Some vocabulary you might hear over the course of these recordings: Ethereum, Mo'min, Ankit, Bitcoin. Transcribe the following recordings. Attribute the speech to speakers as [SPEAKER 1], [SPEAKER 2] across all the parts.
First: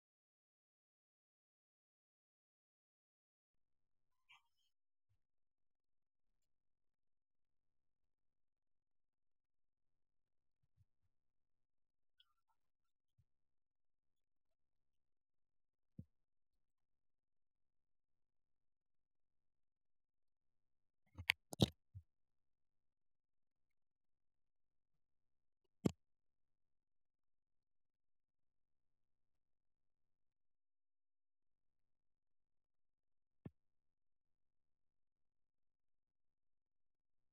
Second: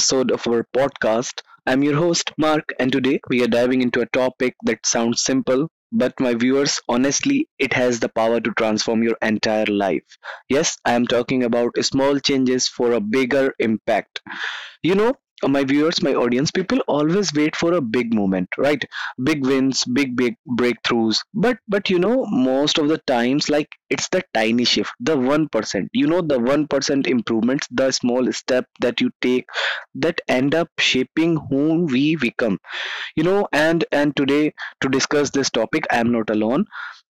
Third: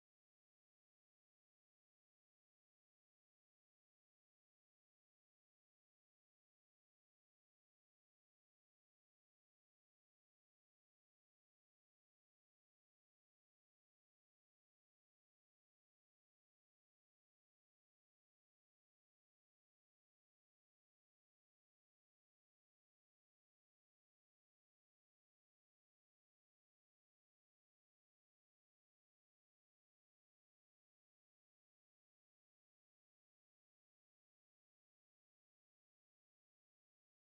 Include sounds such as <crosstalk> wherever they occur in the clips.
[SPEAKER 1] episode of our podcast. I'm your host, Mark, and today we are diving into a topic that sounds simple, but my viewers, honestly, it has the power to transform your entire life. Yes, I am talking about small changes for a bigger impact. you know my viewers, my audience, people always wait for a big moment, right? Big wins, big breakthroughs, but you know, most of the times, like, it's the tiny shift, the 1%, you know, the 1% improvements, the small step that you take that end up shaping who we become. You know, and today, to discuss this topic, I am not alone.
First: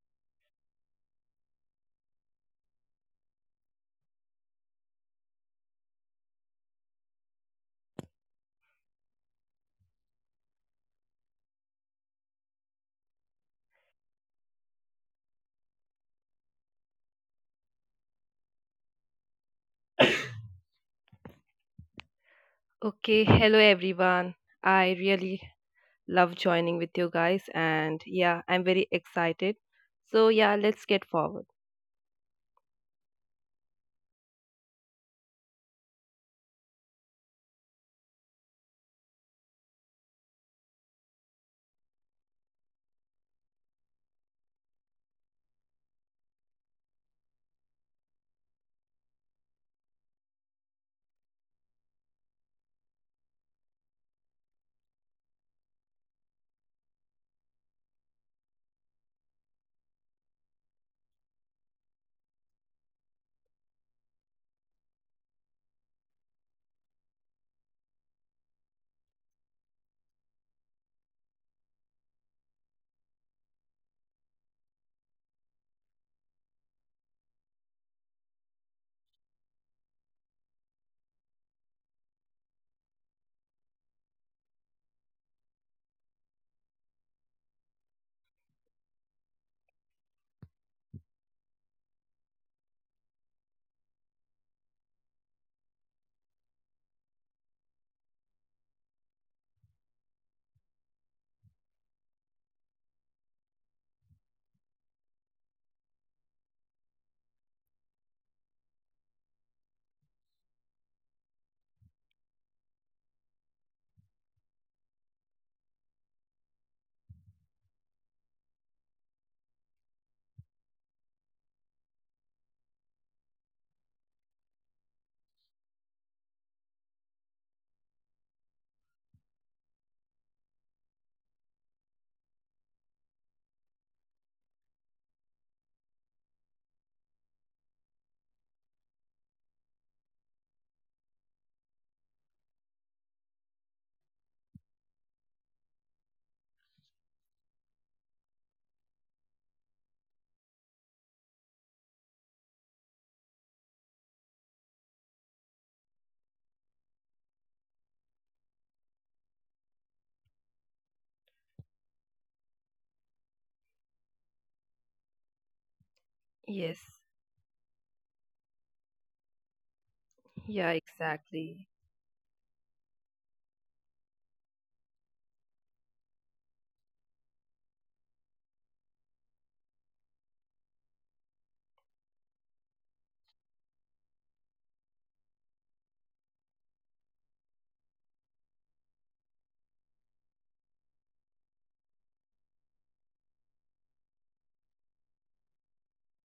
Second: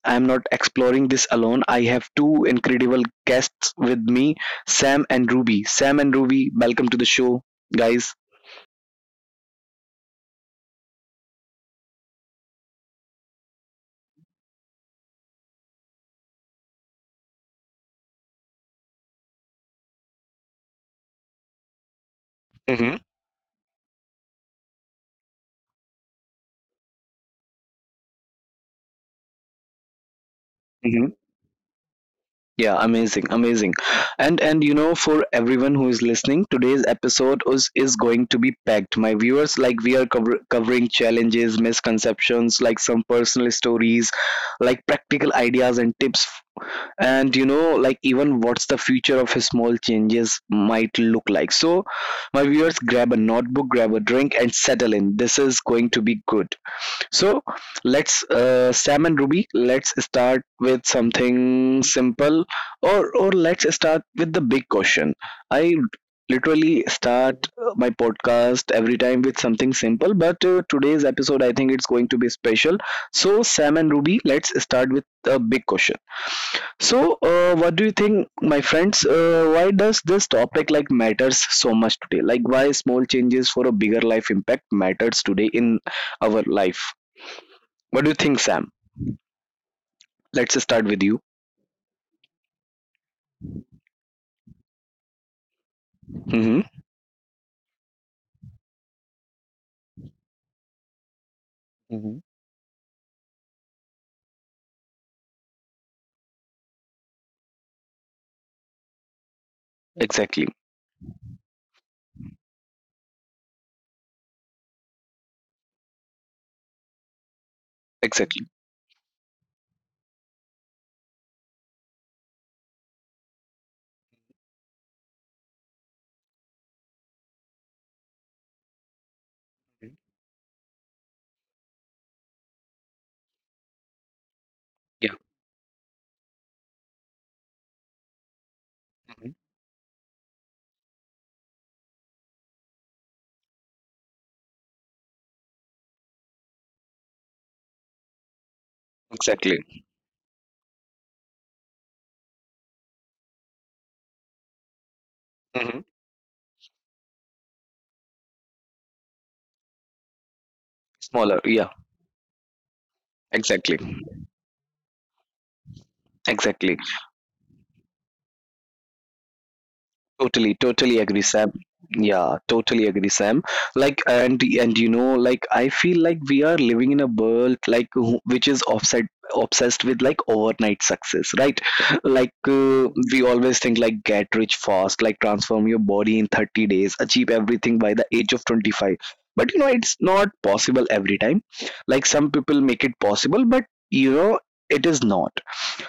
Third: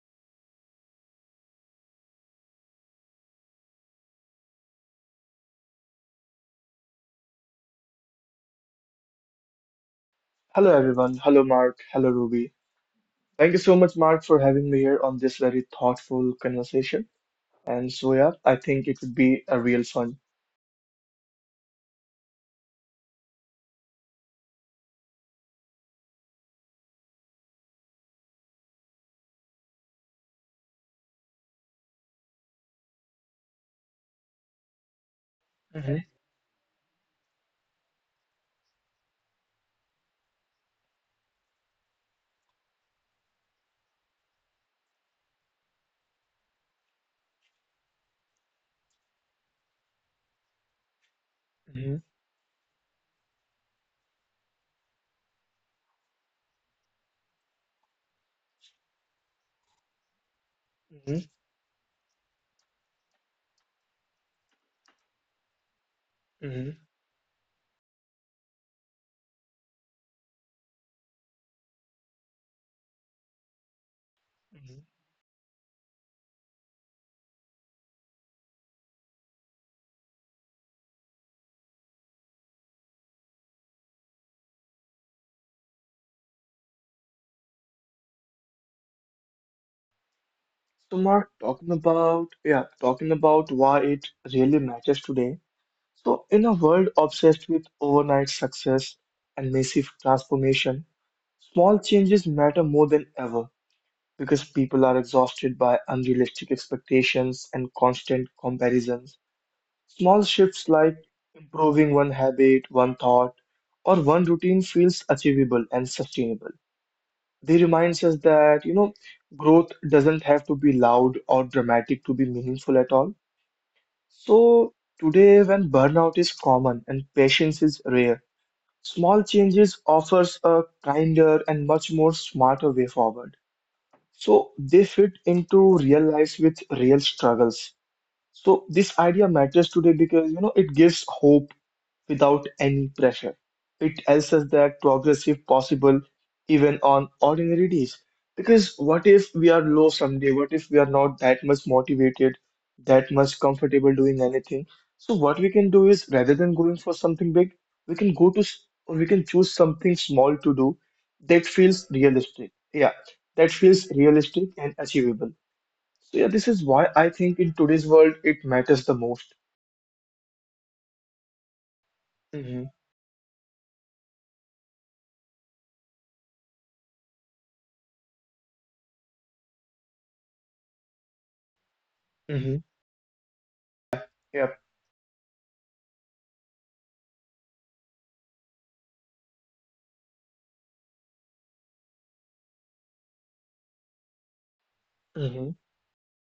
[SPEAKER 1] I am not exploring this alone. I have two incredible guests with me, Sam and Ruby. Sam and Ruby, welcome to the show, guys.
[SPEAKER 2] Hello, everyone. Hello, Mark. Hello, Ruby. Thank you so much, Mark, for having me here on this very thoughtful conversation. And so, yeah, I think it would be a real fun.
[SPEAKER 1] Mm-hmm.
[SPEAKER 3] Okay, hello everyone. I really love joining with you guys, and yeah, I'm very excited. So, yeah, let's get
[SPEAKER 1] Hmm.
[SPEAKER 3] forward.
[SPEAKER 1] Yeah, amazing, amazing. And you know, for everyone who
[SPEAKER 2] Hmm.
[SPEAKER 1] is listening, today's episode is going to be packed. My viewers, like, we are covering challenges, misconceptions, like some personal stories, like practical ideas and tips, and you know, like, even what's the future of his small changes might look like. So
[SPEAKER 2] Hmm.
[SPEAKER 1] my viewers, grab a notebook, grab a drink, and settle in. This is going to be good. So Sam and Ruby, let's start with
[SPEAKER 2] Hmm.
[SPEAKER 1] something simple, or let's start with the big question. I
[SPEAKER 2] Hmm.
[SPEAKER 1] literally start my podcast every time with something simple, but today's episode, I think it's going to be special. So Sam and Ruby, let's
[SPEAKER 2] Hmm.
[SPEAKER 1] start with a big question. So, what do you think, my friends? Why does this topic like matters so much today? Like, why small changes for a bigger life impact matters today in our life? What do you think, Sam? Let's
[SPEAKER 2] So,
[SPEAKER 1] start with
[SPEAKER 2] Mark,
[SPEAKER 1] you.
[SPEAKER 2] talking about why it really matters today. So, in a
[SPEAKER 1] Hmm.
[SPEAKER 2] world obsessed with overnight success and massive transformation, small changes
[SPEAKER 1] Mm-hmm.
[SPEAKER 2] matter more than ever because people are exhausted by unrealistic expectations and constant comparisons. Small
[SPEAKER 1] Exactly.
[SPEAKER 2] shifts like improving one habit, one thought, or one routine feels achievable and sustainable. They remind us
[SPEAKER 1] Exactly.
[SPEAKER 2] that growth doesn't have to be loud or dramatic to be meaningful at all. So today, when burnout is common and patience is rare, small changes offers a kinder and much more smarter way forward. So they fit
[SPEAKER 1] Yeah.
[SPEAKER 2] into real lives with real struggles. So this idea
[SPEAKER 1] Mhm.
[SPEAKER 2] matters today because it gives hope without any pressure. It tells us that progress is possible even on ordinary days. Because what if we are
[SPEAKER 1] Exactly.
[SPEAKER 2] low someday? What if we are not that much motivated, that much comfortable doing anything? So what we can do
[SPEAKER 1] Hmm.
[SPEAKER 2] is, rather than going for something big, we can we can choose something small to do that
[SPEAKER 1] Smaller. Yeah.
[SPEAKER 2] feels realistic. Yeah, that feels
[SPEAKER 1] Exactly.
[SPEAKER 2] realistic and achievable. So yeah, this is why
[SPEAKER 3] Yes,
[SPEAKER 1] Exactly.
[SPEAKER 2] I think in today's world it matters the most.
[SPEAKER 1] Totally,
[SPEAKER 3] yeah,
[SPEAKER 1] totally agree, Sam.
[SPEAKER 3] exactly.
[SPEAKER 1] Yeah,
[SPEAKER 2] Mm-hmm.
[SPEAKER 1] totally agree, Sam. Like, and you know, like, I feel like we are living in a world like which is offset, obsessed with like overnight success, right?
[SPEAKER 2] Mm-hmm.
[SPEAKER 1] Like, we always think like
[SPEAKER 2] Yep.
[SPEAKER 1] get rich fast, like transform your body in 30 days, achieve everything by the age of 25. But you know, it's not possible every time. Like, some people make it possible, but you know, it is
[SPEAKER 2] Mm-hmm.
[SPEAKER 1] not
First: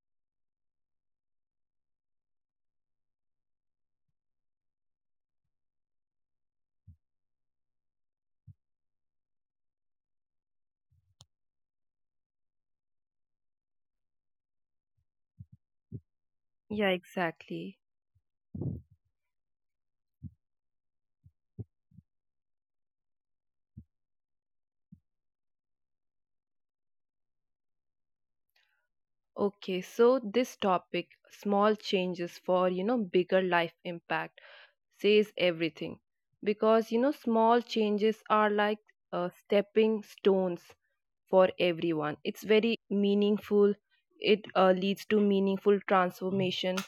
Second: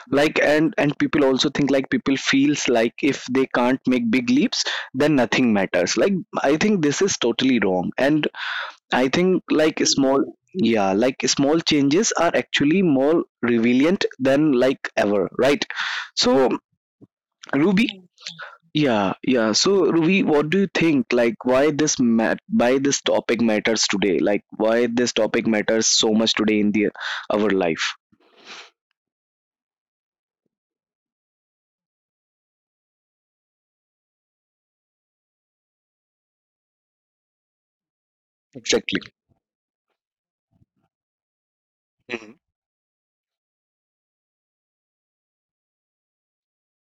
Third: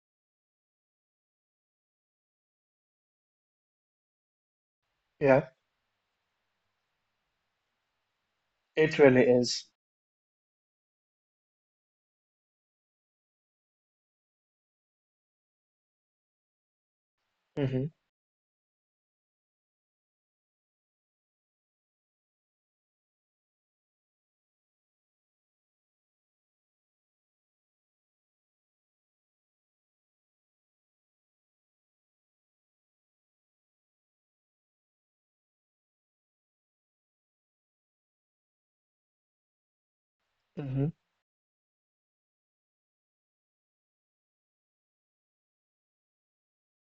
[SPEAKER 1] like. And people also think like, people feels like if they can't make big leaps, then nothing matters. Like, I think this is totally wrong, and
[SPEAKER 2] It
[SPEAKER 1] I
[SPEAKER 2] really
[SPEAKER 1] think
[SPEAKER 2] is.
[SPEAKER 1] like small, yeah, like small changes are actually more resilient than like ever, right? So
[SPEAKER 3] Yeah, exactly.
[SPEAKER 1] Ruby.
[SPEAKER 2] Mm-hmm.
[SPEAKER 1] Yeah. Yeah. So Ruby, what do you think? Like, why this mat why this topic matters today? Like, why this topic matters so much today in the our life?
[SPEAKER 3] Okay, so this topic, small changes for you know, bigger life impact, says everything because you know, small changes are like
[SPEAKER 1] Exactly.
[SPEAKER 3] stepping stones
[SPEAKER 2] Mm-hmm.
[SPEAKER 3] for everyone. It's very meaningful. It leads to meaningful transformation.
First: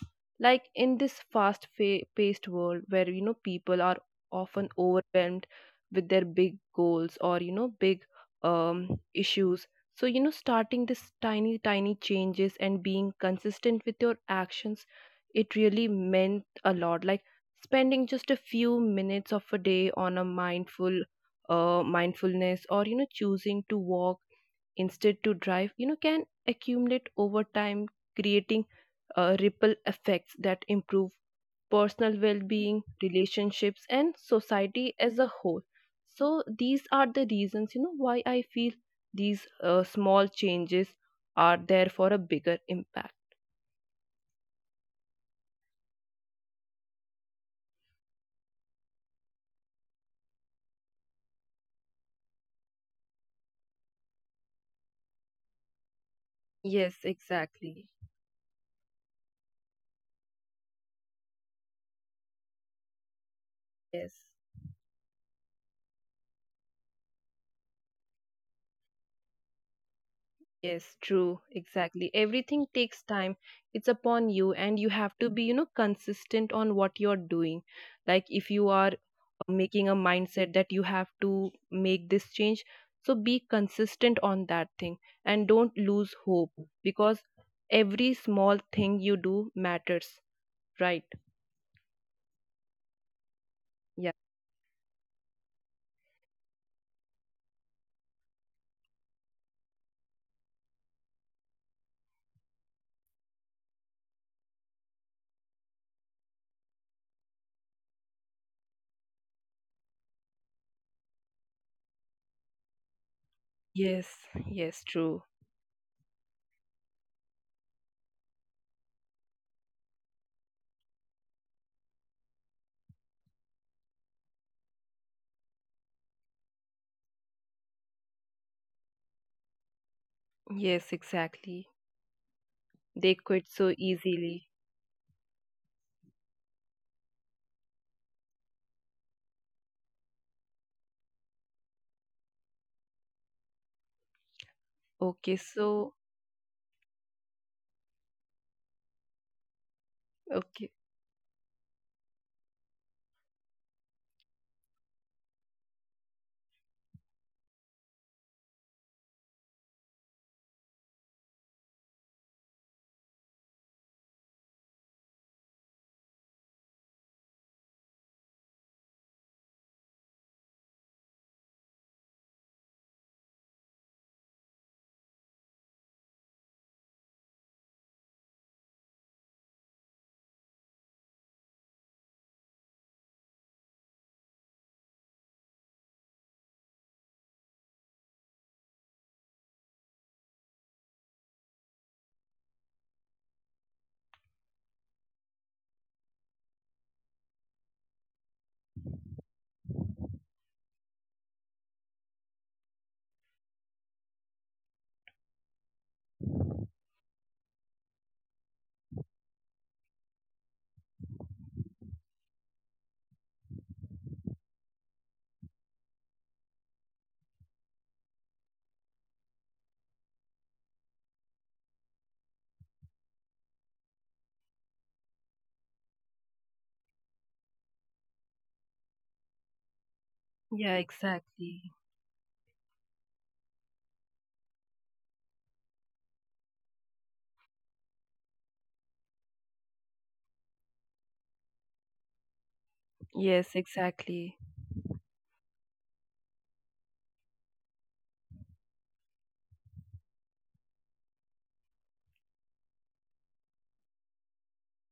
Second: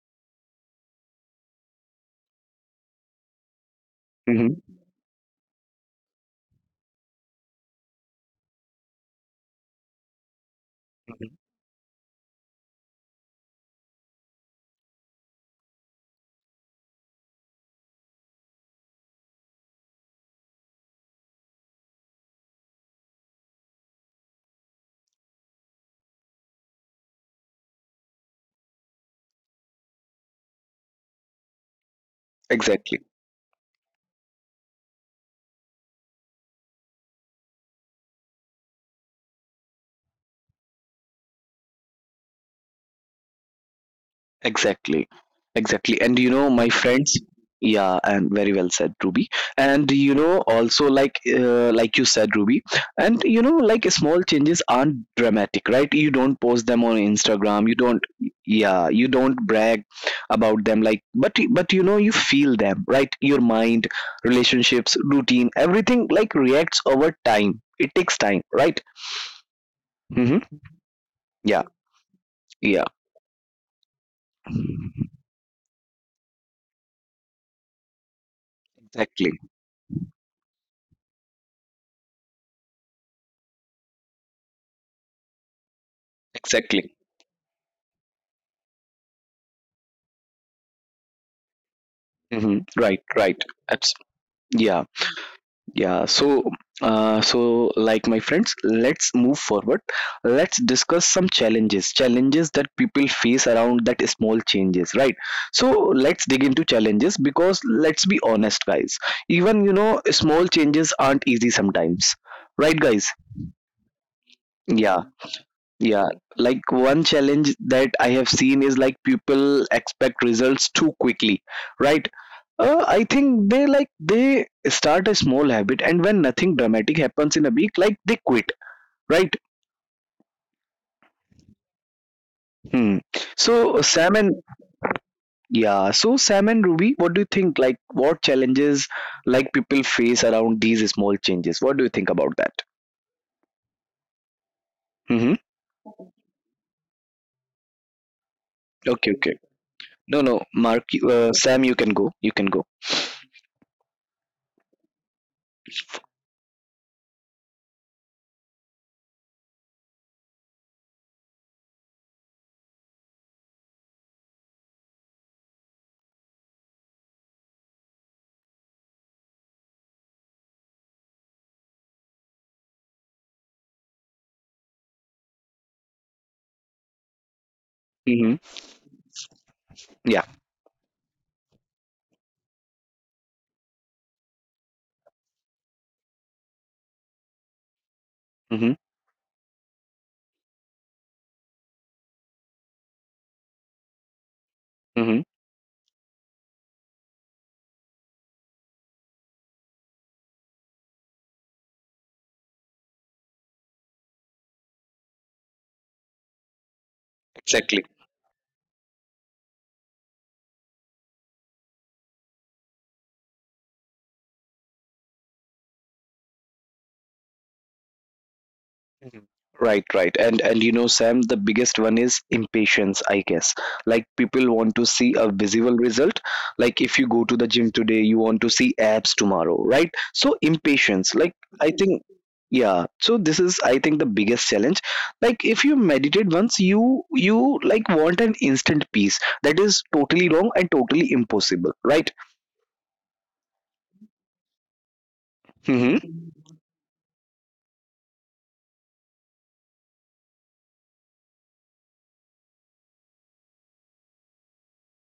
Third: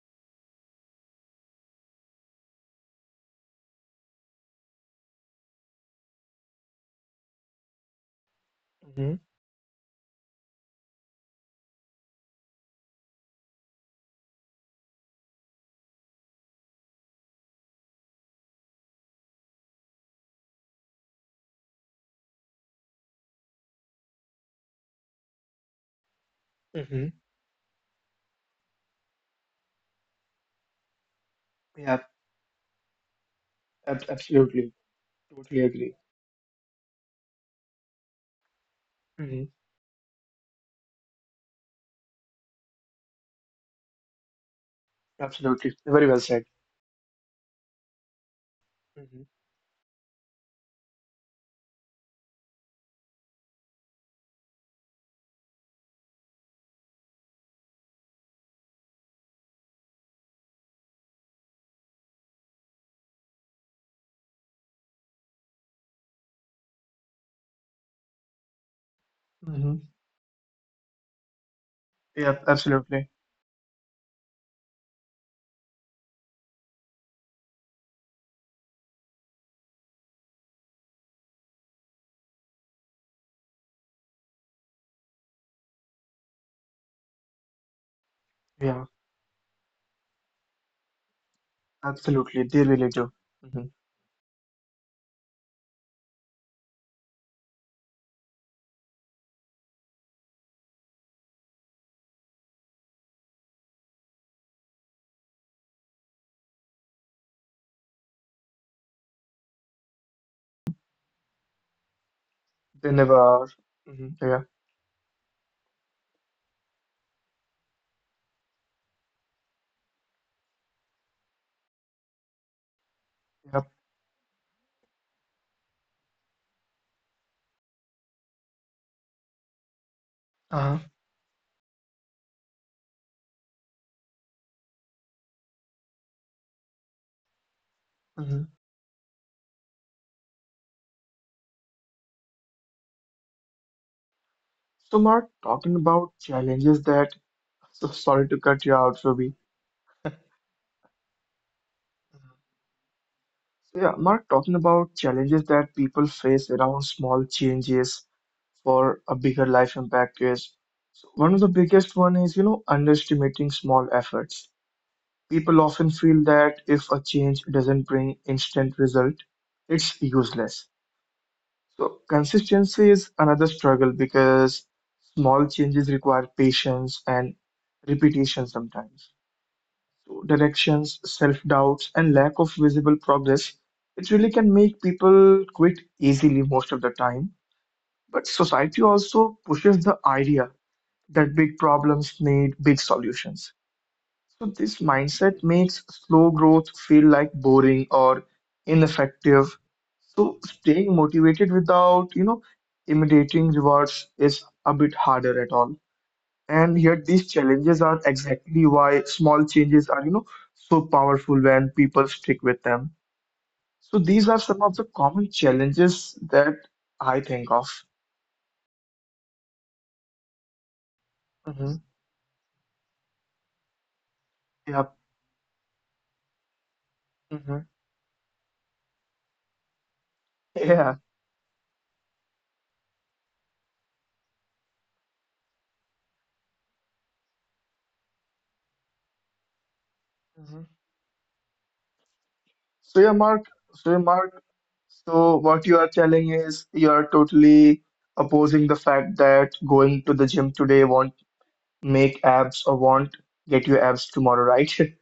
[SPEAKER 3] Like in this paced world where you know people are
[SPEAKER 1] Hmm.
[SPEAKER 3] often overwhelmed with their big goals or you know big
[SPEAKER 2] Mm-hmm.
[SPEAKER 3] issues. So you know starting this tiny changes and being consistent with your actions, it really meant a lot. Like spending just a few minutes of a day on a mindfulness or you know choosing to walk instead to drive, you know, can accumulate
[SPEAKER 2] Mm-hmm.
[SPEAKER 3] over time, creating ripple effects that improve
[SPEAKER 2] Yeah,
[SPEAKER 3] personal well-being,
[SPEAKER 1] Exactly.
[SPEAKER 3] relationships,
[SPEAKER 2] ab-
[SPEAKER 3] and
[SPEAKER 2] absolutely.
[SPEAKER 3] society as a whole.
[SPEAKER 2] Totally agree.
[SPEAKER 3] So these are the reasons, you know, why I feel
[SPEAKER 2] Mm-hmm.
[SPEAKER 3] these small changes are there for a bigger impact.
[SPEAKER 1] Exactly.
[SPEAKER 2] Absolutely.
[SPEAKER 1] Exactly. And
[SPEAKER 2] Very
[SPEAKER 1] you
[SPEAKER 2] well
[SPEAKER 1] know,
[SPEAKER 2] said.
[SPEAKER 1] my friends, yeah, and very well said, Ruby.
[SPEAKER 2] Mm-hmm.
[SPEAKER 1] And you know, also like, like you said, Ruby, and you know, like, small changes aren't dramatic, right? You don't post them on
[SPEAKER 3] Yes,
[SPEAKER 1] Instagram. You
[SPEAKER 3] exactly.
[SPEAKER 1] don't, yeah, you don't brag about them. Like, but you know, you feel them, right? Your mind,
[SPEAKER 3] Yes.
[SPEAKER 1] relationships, routine, everything like reacts over time. It takes time, right?
[SPEAKER 2] Mm-hmm.
[SPEAKER 1] Mm-hmm.
[SPEAKER 3] Yes, true,
[SPEAKER 1] Yeah.
[SPEAKER 3] exactly.
[SPEAKER 2] Yeah,
[SPEAKER 3] Everything
[SPEAKER 1] Yeah.
[SPEAKER 3] takes
[SPEAKER 2] absolutely.
[SPEAKER 3] time. It's upon you, and you have to be, you know, consistent on what you're doing. Like, if you are
[SPEAKER 1] Exactly.
[SPEAKER 3] making a mindset that you have to make this change, so be consistent on that thing and don't lose hope,
[SPEAKER 1] Exactly.
[SPEAKER 3] because every small
[SPEAKER 2] Yeah,
[SPEAKER 3] thing you do matters, right?
[SPEAKER 2] absolutely.
[SPEAKER 1] Mm-hmm.
[SPEAKER 2] They
[SPEAKER 1] Right.
[SPEAKER 2] really do.
[SPEAKER 1] Right.
[SPEAKER 2] Mm-hmm.
[SPEAKER 3] Yeah.
[SPEAKER 1] Yeah, yeah. So, like, my friends, let's move forward. Let's discuss some challenges, challenges that people face around that small changes, right? So let's dig into challenges, because let's be honest, guys. Even you know, small changes aren't easy sometimes, right,
[SPEAKER 2] They
[SPEAKER 1] guys?
[SPEAKER 2] never are. Mm-hmm.
[SPEAKER 3] Yes,
[SPEAKER 2] Yeah.
[SPEAKER 3] yes,
[SPEAKER 1] Yeah
[SPEAKER 3] true.
[SPEAKER 1] yeah, like, one challenge that I have seen is like, people expect results too quickly, right? I
[SPEAKER 2] Yep.
[SPEAKER 1] think they like, they start a small habit, and when nothing dramatic happens in a week, like they quit, right?
[SPEAKER 2] Uh-huh.
[SPEAKER 3] Yes, exactly.
[SPEAKER 1] Hmm.
[SPEAKER 3] They quit so
[SPEAKER 1] So Sam and,
[SPEAKER 3] easily.
[SPEAKER 1] yeah, so Sam and Ruby, what do you think? Like, what
[SPEAKER 2] Mm-hmm.
[SPEAKER 1] challenges like people face around these small changes? What do you think about that?
[SPEAKER 2] So, Mark,
[SPEAKER 3] Okay,
[SPEAKER 1] Mm-hmm.
[SPEAKER 2] talking
[SPEAKER 3] so,
[SPEAKER 2] about challenges that. <laughs> So sorry to cut you out,
[SPEAKER 1] Okay,
[SPEAKER 2] Ruby.
[SPEAKER 1] okay. No, no,
[SPEAKER 3] okay.
[SPEAKER 1] Mark, Sam, you can go. You can go.
[SPEAKER 2] So, yeah, Mark, talking about challenges that people face around small changes for a bigger life impact is. So one of the biggest one is underestimating small efforts. People often feel that if a change doesn't bring instant result, it's useless. So consistency is another struggle because small changes require patience and
[SPEAKER 1] Mm-hmm.
[SPEAKER 2] repetition sometimes. So
[SPEAKER 1] Yeah.
[SPEAKER 2] directions, self-doubts, and lack of visible progress, it really can make people quit easily most of the time. But
[SPEAKER 1] Mm-hmm.
[SPEAKER 2] society also pushes the idea that big problems need big solutions. So, this
[SPEAKER 1] Mm-hmm.
[SPEAKER 2] mindset makes slow growth feel like boring or ineffective. So, staying motivated without imitating rewards is a bit harder at all. And yet, these
[SPEAKER 1] Exactly.
[SPEAKER 2] challenges are, exactly why small changes are so powerful when people stick with them. So, these are some of the common challenges that I think of.
[SPEAKER 1] Mhm. Right, right. And you know, Sam, the biggest
[SPEAKER 2] Mm-hmm.
[SPEAKER 1] one is impatience, I guess. Like, people want to
[SPEAKER 2] Yeah.
[SPEAKER 1] see a visible result. Like, if you go to the gym
[SPEAKER 2] Mm-hmm.
[SPEAKER 1] today, you want to see abs tomorrow, right? So
[SPEAKER 3] Yeah,
[SPEAKER 2] Yeah.
[SPEAKER 1] impatience, like, I
[SPEAKER 3] exactly.
[SPEAKER 1] think, yeah. So this is, I think, the biggest challenge. Like, if you meditate once, you like want an instant peace. That is totally wrong and
[SPEAKER 2] Hmm.
[SPEAKER 1] totally impossible, right?
[SPEAKER 2] So, yeah, Mark.
[SPEAKER 3] Yes,
[SPEAKER 2] So, yeah, Mark.
[SPEAKER 3] exactly.
[SPEAKER 2] So what you are
[SPEAKER 1] Hmm.
[SPEAKER 2] telling is you are totally opposing the fact that going to the gym today won't make abs or won't get you abs tomorrow, right? <laughs>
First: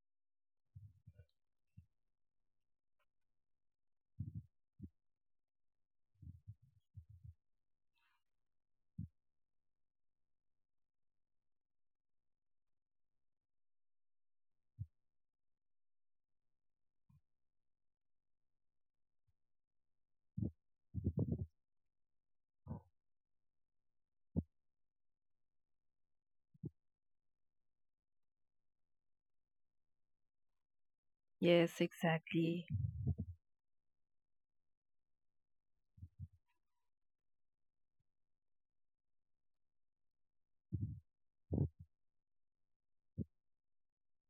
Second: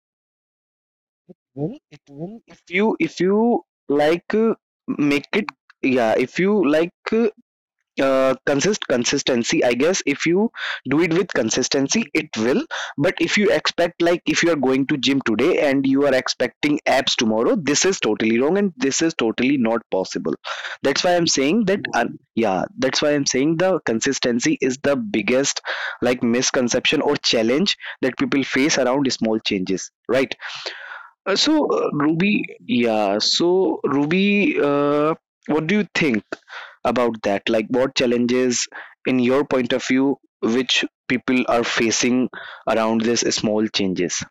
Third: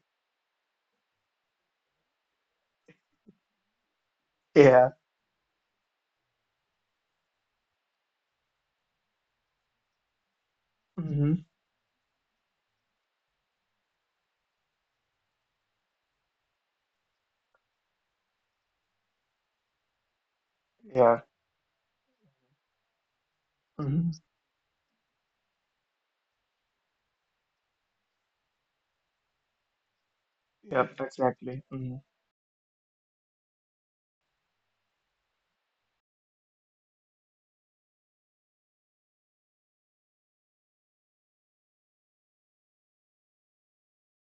[SPEAKER 1] Will it will, if you like,
[SPEAKER 2] Yeah.
[SPEAKER 1] make it yeah, if you like, consistency, I guess, if you do it with
[SPEAKER 2] Mm-hmm.
[SPEAKER 1] consistency, it will. But if you expect, like, if you are going to gym today and you are expecting abs tomorrow, this is totally wrong and this is totally not possible. That's why
[SPEAKER 2] Yeah.
[SPEAKER 1] I'm saying that, yeah, that's why I'm saying the
[SPEAKER 2] Mm-hmm.
[SPEAKER 1] consistency is the biggest, like, misconception or challenge that people face around small changes, right?
[SPEAKER 2] Yep,
[SPEAKER 1] uh, so
[SPEAKER 2] exactly.
[SPEAKER 3] Yes,
[SPEAKER 1] uh,
[SPEAKER 2] Mm-hmm.
[SPEAKER 1] Ruby,
[SPEAKER 3] exactly.
[SPEAKER 1] yeah. So Ruby, what do you think about that? Like, what challenges, in your point of view, which people are facing around these small changes?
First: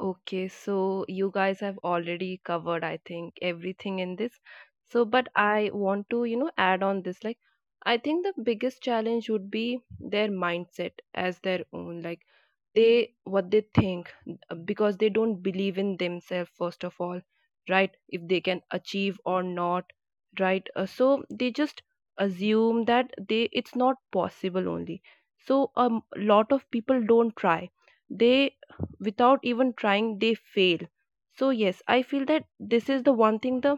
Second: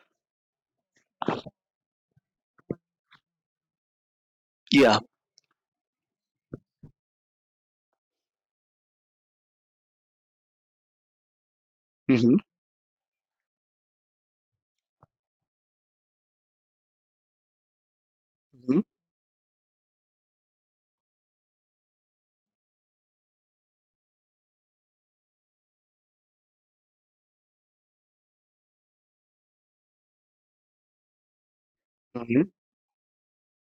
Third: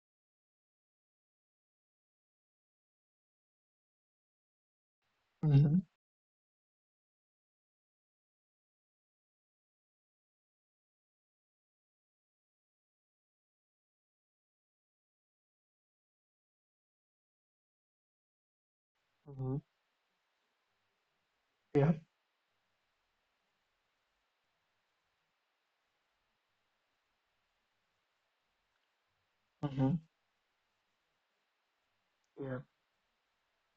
[SPEAKER 3] Okay, so you guys have already covered, I think, everything in this.
[SPEAKER 1] Yeah.
[SPEAKER 3] So, but I
[SPEAKER 2] Mm-hmm.
[SPEAKER 3] want to, you know, add on this. Like, I think the biggest challenge would be their mindset as their own. Like,
[SPEAKER 1] Mm-hmm.
[SPEAKER 3] they, what they think, because they don't believe in themselves, first of all, right? If they can
[SPEAKER 1] Mm-hmm.
[SPEAKER 3] achieve or
[SPEAKER 2] Mm-hmm.
[SPEAKER 3] not, right? So they just
[SPEAKER 2] Yeah.
[SPEAKER 3] assume that they, it's not possible only. So, a lot of people don't try. They, without even
[SPEAKER 2] Mm-hmm.
[SPEAKER 3] trying, they fail. So yes, I feel that
[SPEAKER 1] Mm-hmm.
[SPEAKER 2] Yeah.
[SPEAKER 3] this is the one thing,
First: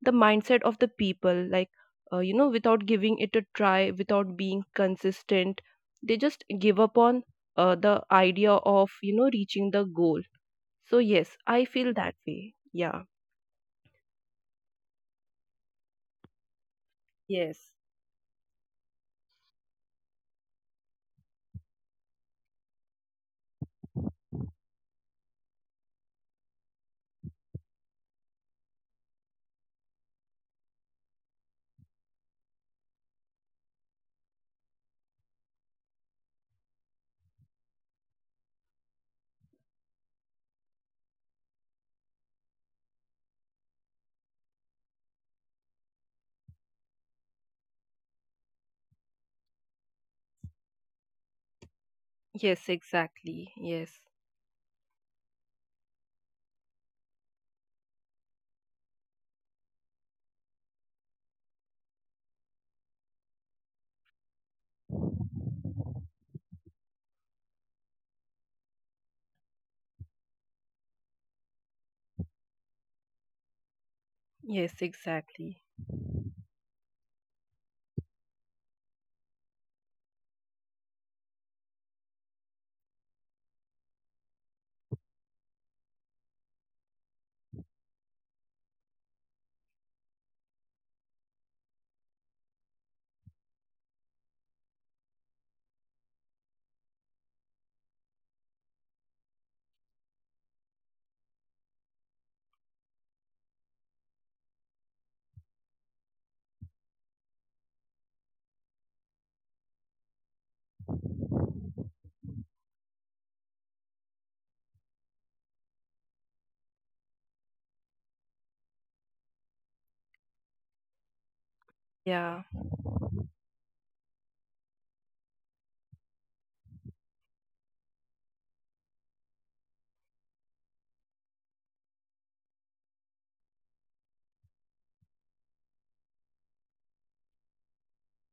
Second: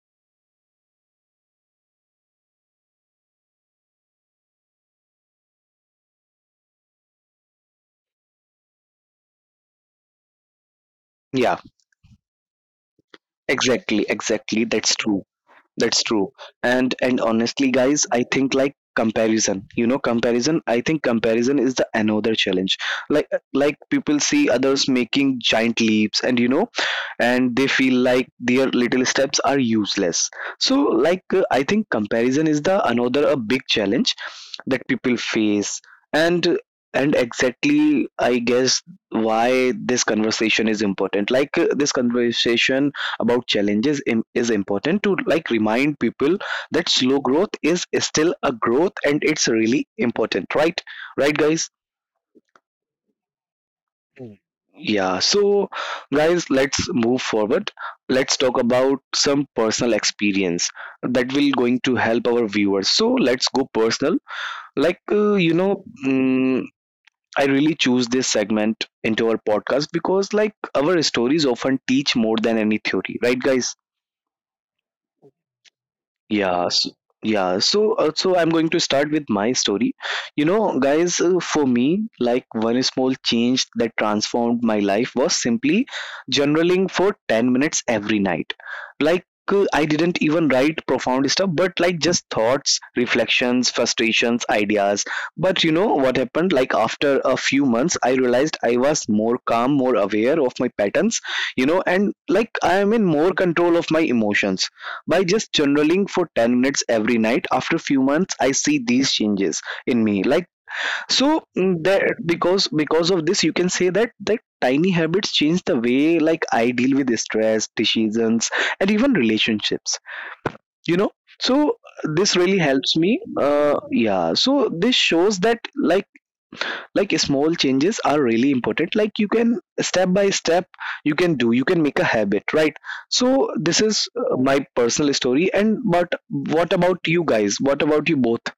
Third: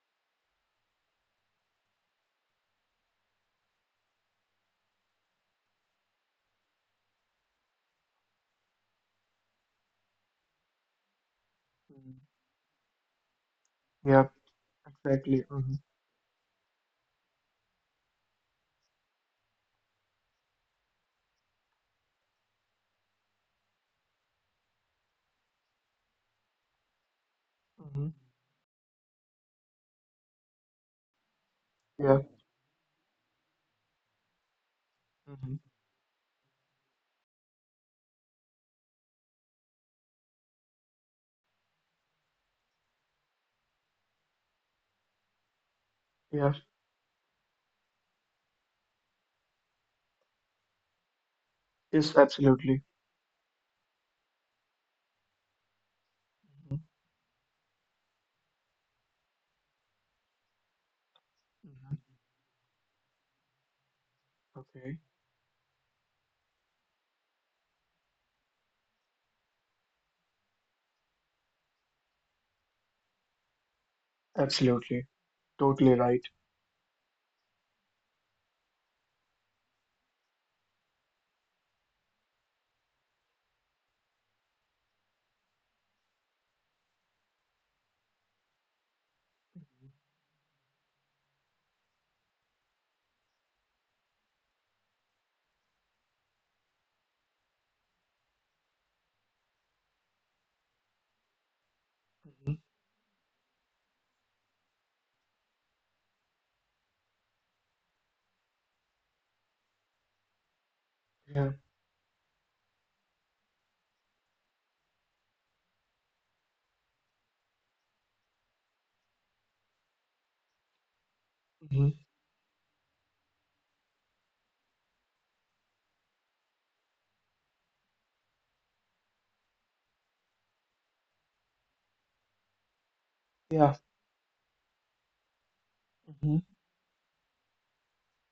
[SPEAKER 3] the mindset of the people. Like you know, without giving it a try, without being consistent, they just give up on the idea of, you know, reaching the goal. So yes,
[SPEAKER 1] Yeah.
[SPEAKER 3] I feel that
[SPEAKER 2] Mm-hmm.
[SPEAKER 3] way. Yeah.
[SPEAKER 1] Exactly.
[SPEAKER 2] Yeah,
[SPEAKER 1] Exactly. That's true.
[SPEAKER 2] exactly. Mm-hmm.
[SPEAKER 1] That's true. And
[SPEAKER 3] Yes,
[SPEAKER 1] honestly, guys, I think like comparison. You know, comparison. I think comparison is the another challenge. Like like people see others making giant leaps, and you know, and they feel
[SPEAKER 2] Mm-hmm.
[SPEAKER 1] like their little steps are useless. So like, I think
[SPEAKER 2] Yeah.
[SPEAKER 1] comparison is the another a big challenge that people
[SPEAKER 2] Mm-hmm.
[SPEAKER 1] face. and and exactly, I guess, why this conversation is important, like, this conversation about challenges is important to like remind people
[SPEAKER 2] Yeah.
[SPEAKER 1] that slow growth is still a growth, and it's really important, right? Right, guys?
[SPEAKER 2] Yes,
[SPEAKER 3] yes,
[SPEAKER 2] absolutely.
[SPEAKER 3] exactly. Yes,
[SPEAKER 1] Yeah, so guys, let's
[SPEAKER 2] Mm-hmm.
[SPEAKER 1] move forward. Let's talk about some personal experience that will going to
[SPEAKER 2] Mm-hmm.
[SPEAKER 1] help our viewers. So let's go personal. Like,
[SPEAKER 2] Okay.
[SPEAKER 1] you know, I really choose this segment into our podcast because like, our stories often teach more than any theory, right, guys?
[SPEAKER 3] yes,
[SPEAKER 2] Absolutely.
[SPEAKER 3] exactly.
[SPEAKER 2] Totally right.
[SPEAKER 1] Yeah, so, yeah. So, I'm going to start with my story. You know, guys, for me, like, one small change that transformed my life was simply journaling for 10 minutes every night. Like, I didn't even write profound stuff, but like just thoughts, reflections, frustrations, ideas. But you know what happened? Like, after a few months, I realized I was more calm, more aware of my patterns, you know, and like, I
[SPEAKER 2] Mm-hmm.
[SPEAKER 1] am in more control of my emotions by just journaling for 10 minutes every night. After a few months, I see these changes in me. Like, so,
[SPEAKER 2] Yeah.
[SPEAKER 1] mm, that because of this, you can say that that tiny habits change the way like, I deal with stress, decisions, and even relationships. You know, so
[SPEAKER 2] Mm-hmm.
[SPEAKER 1] this really
[SPEAKER 3] Yeah,
[SPEAKER 1] helps me. Yeah. So this shows that like, small changes are really important. Like, you can step by step, you can make a habit, right? So this
[SPEAKER 2] Yeah.
[SPEAKER 1] is my personal story. And but
[SPEAKER 2] Mm-hmm.
[SPEAKER 1] what about you guys? What about you both?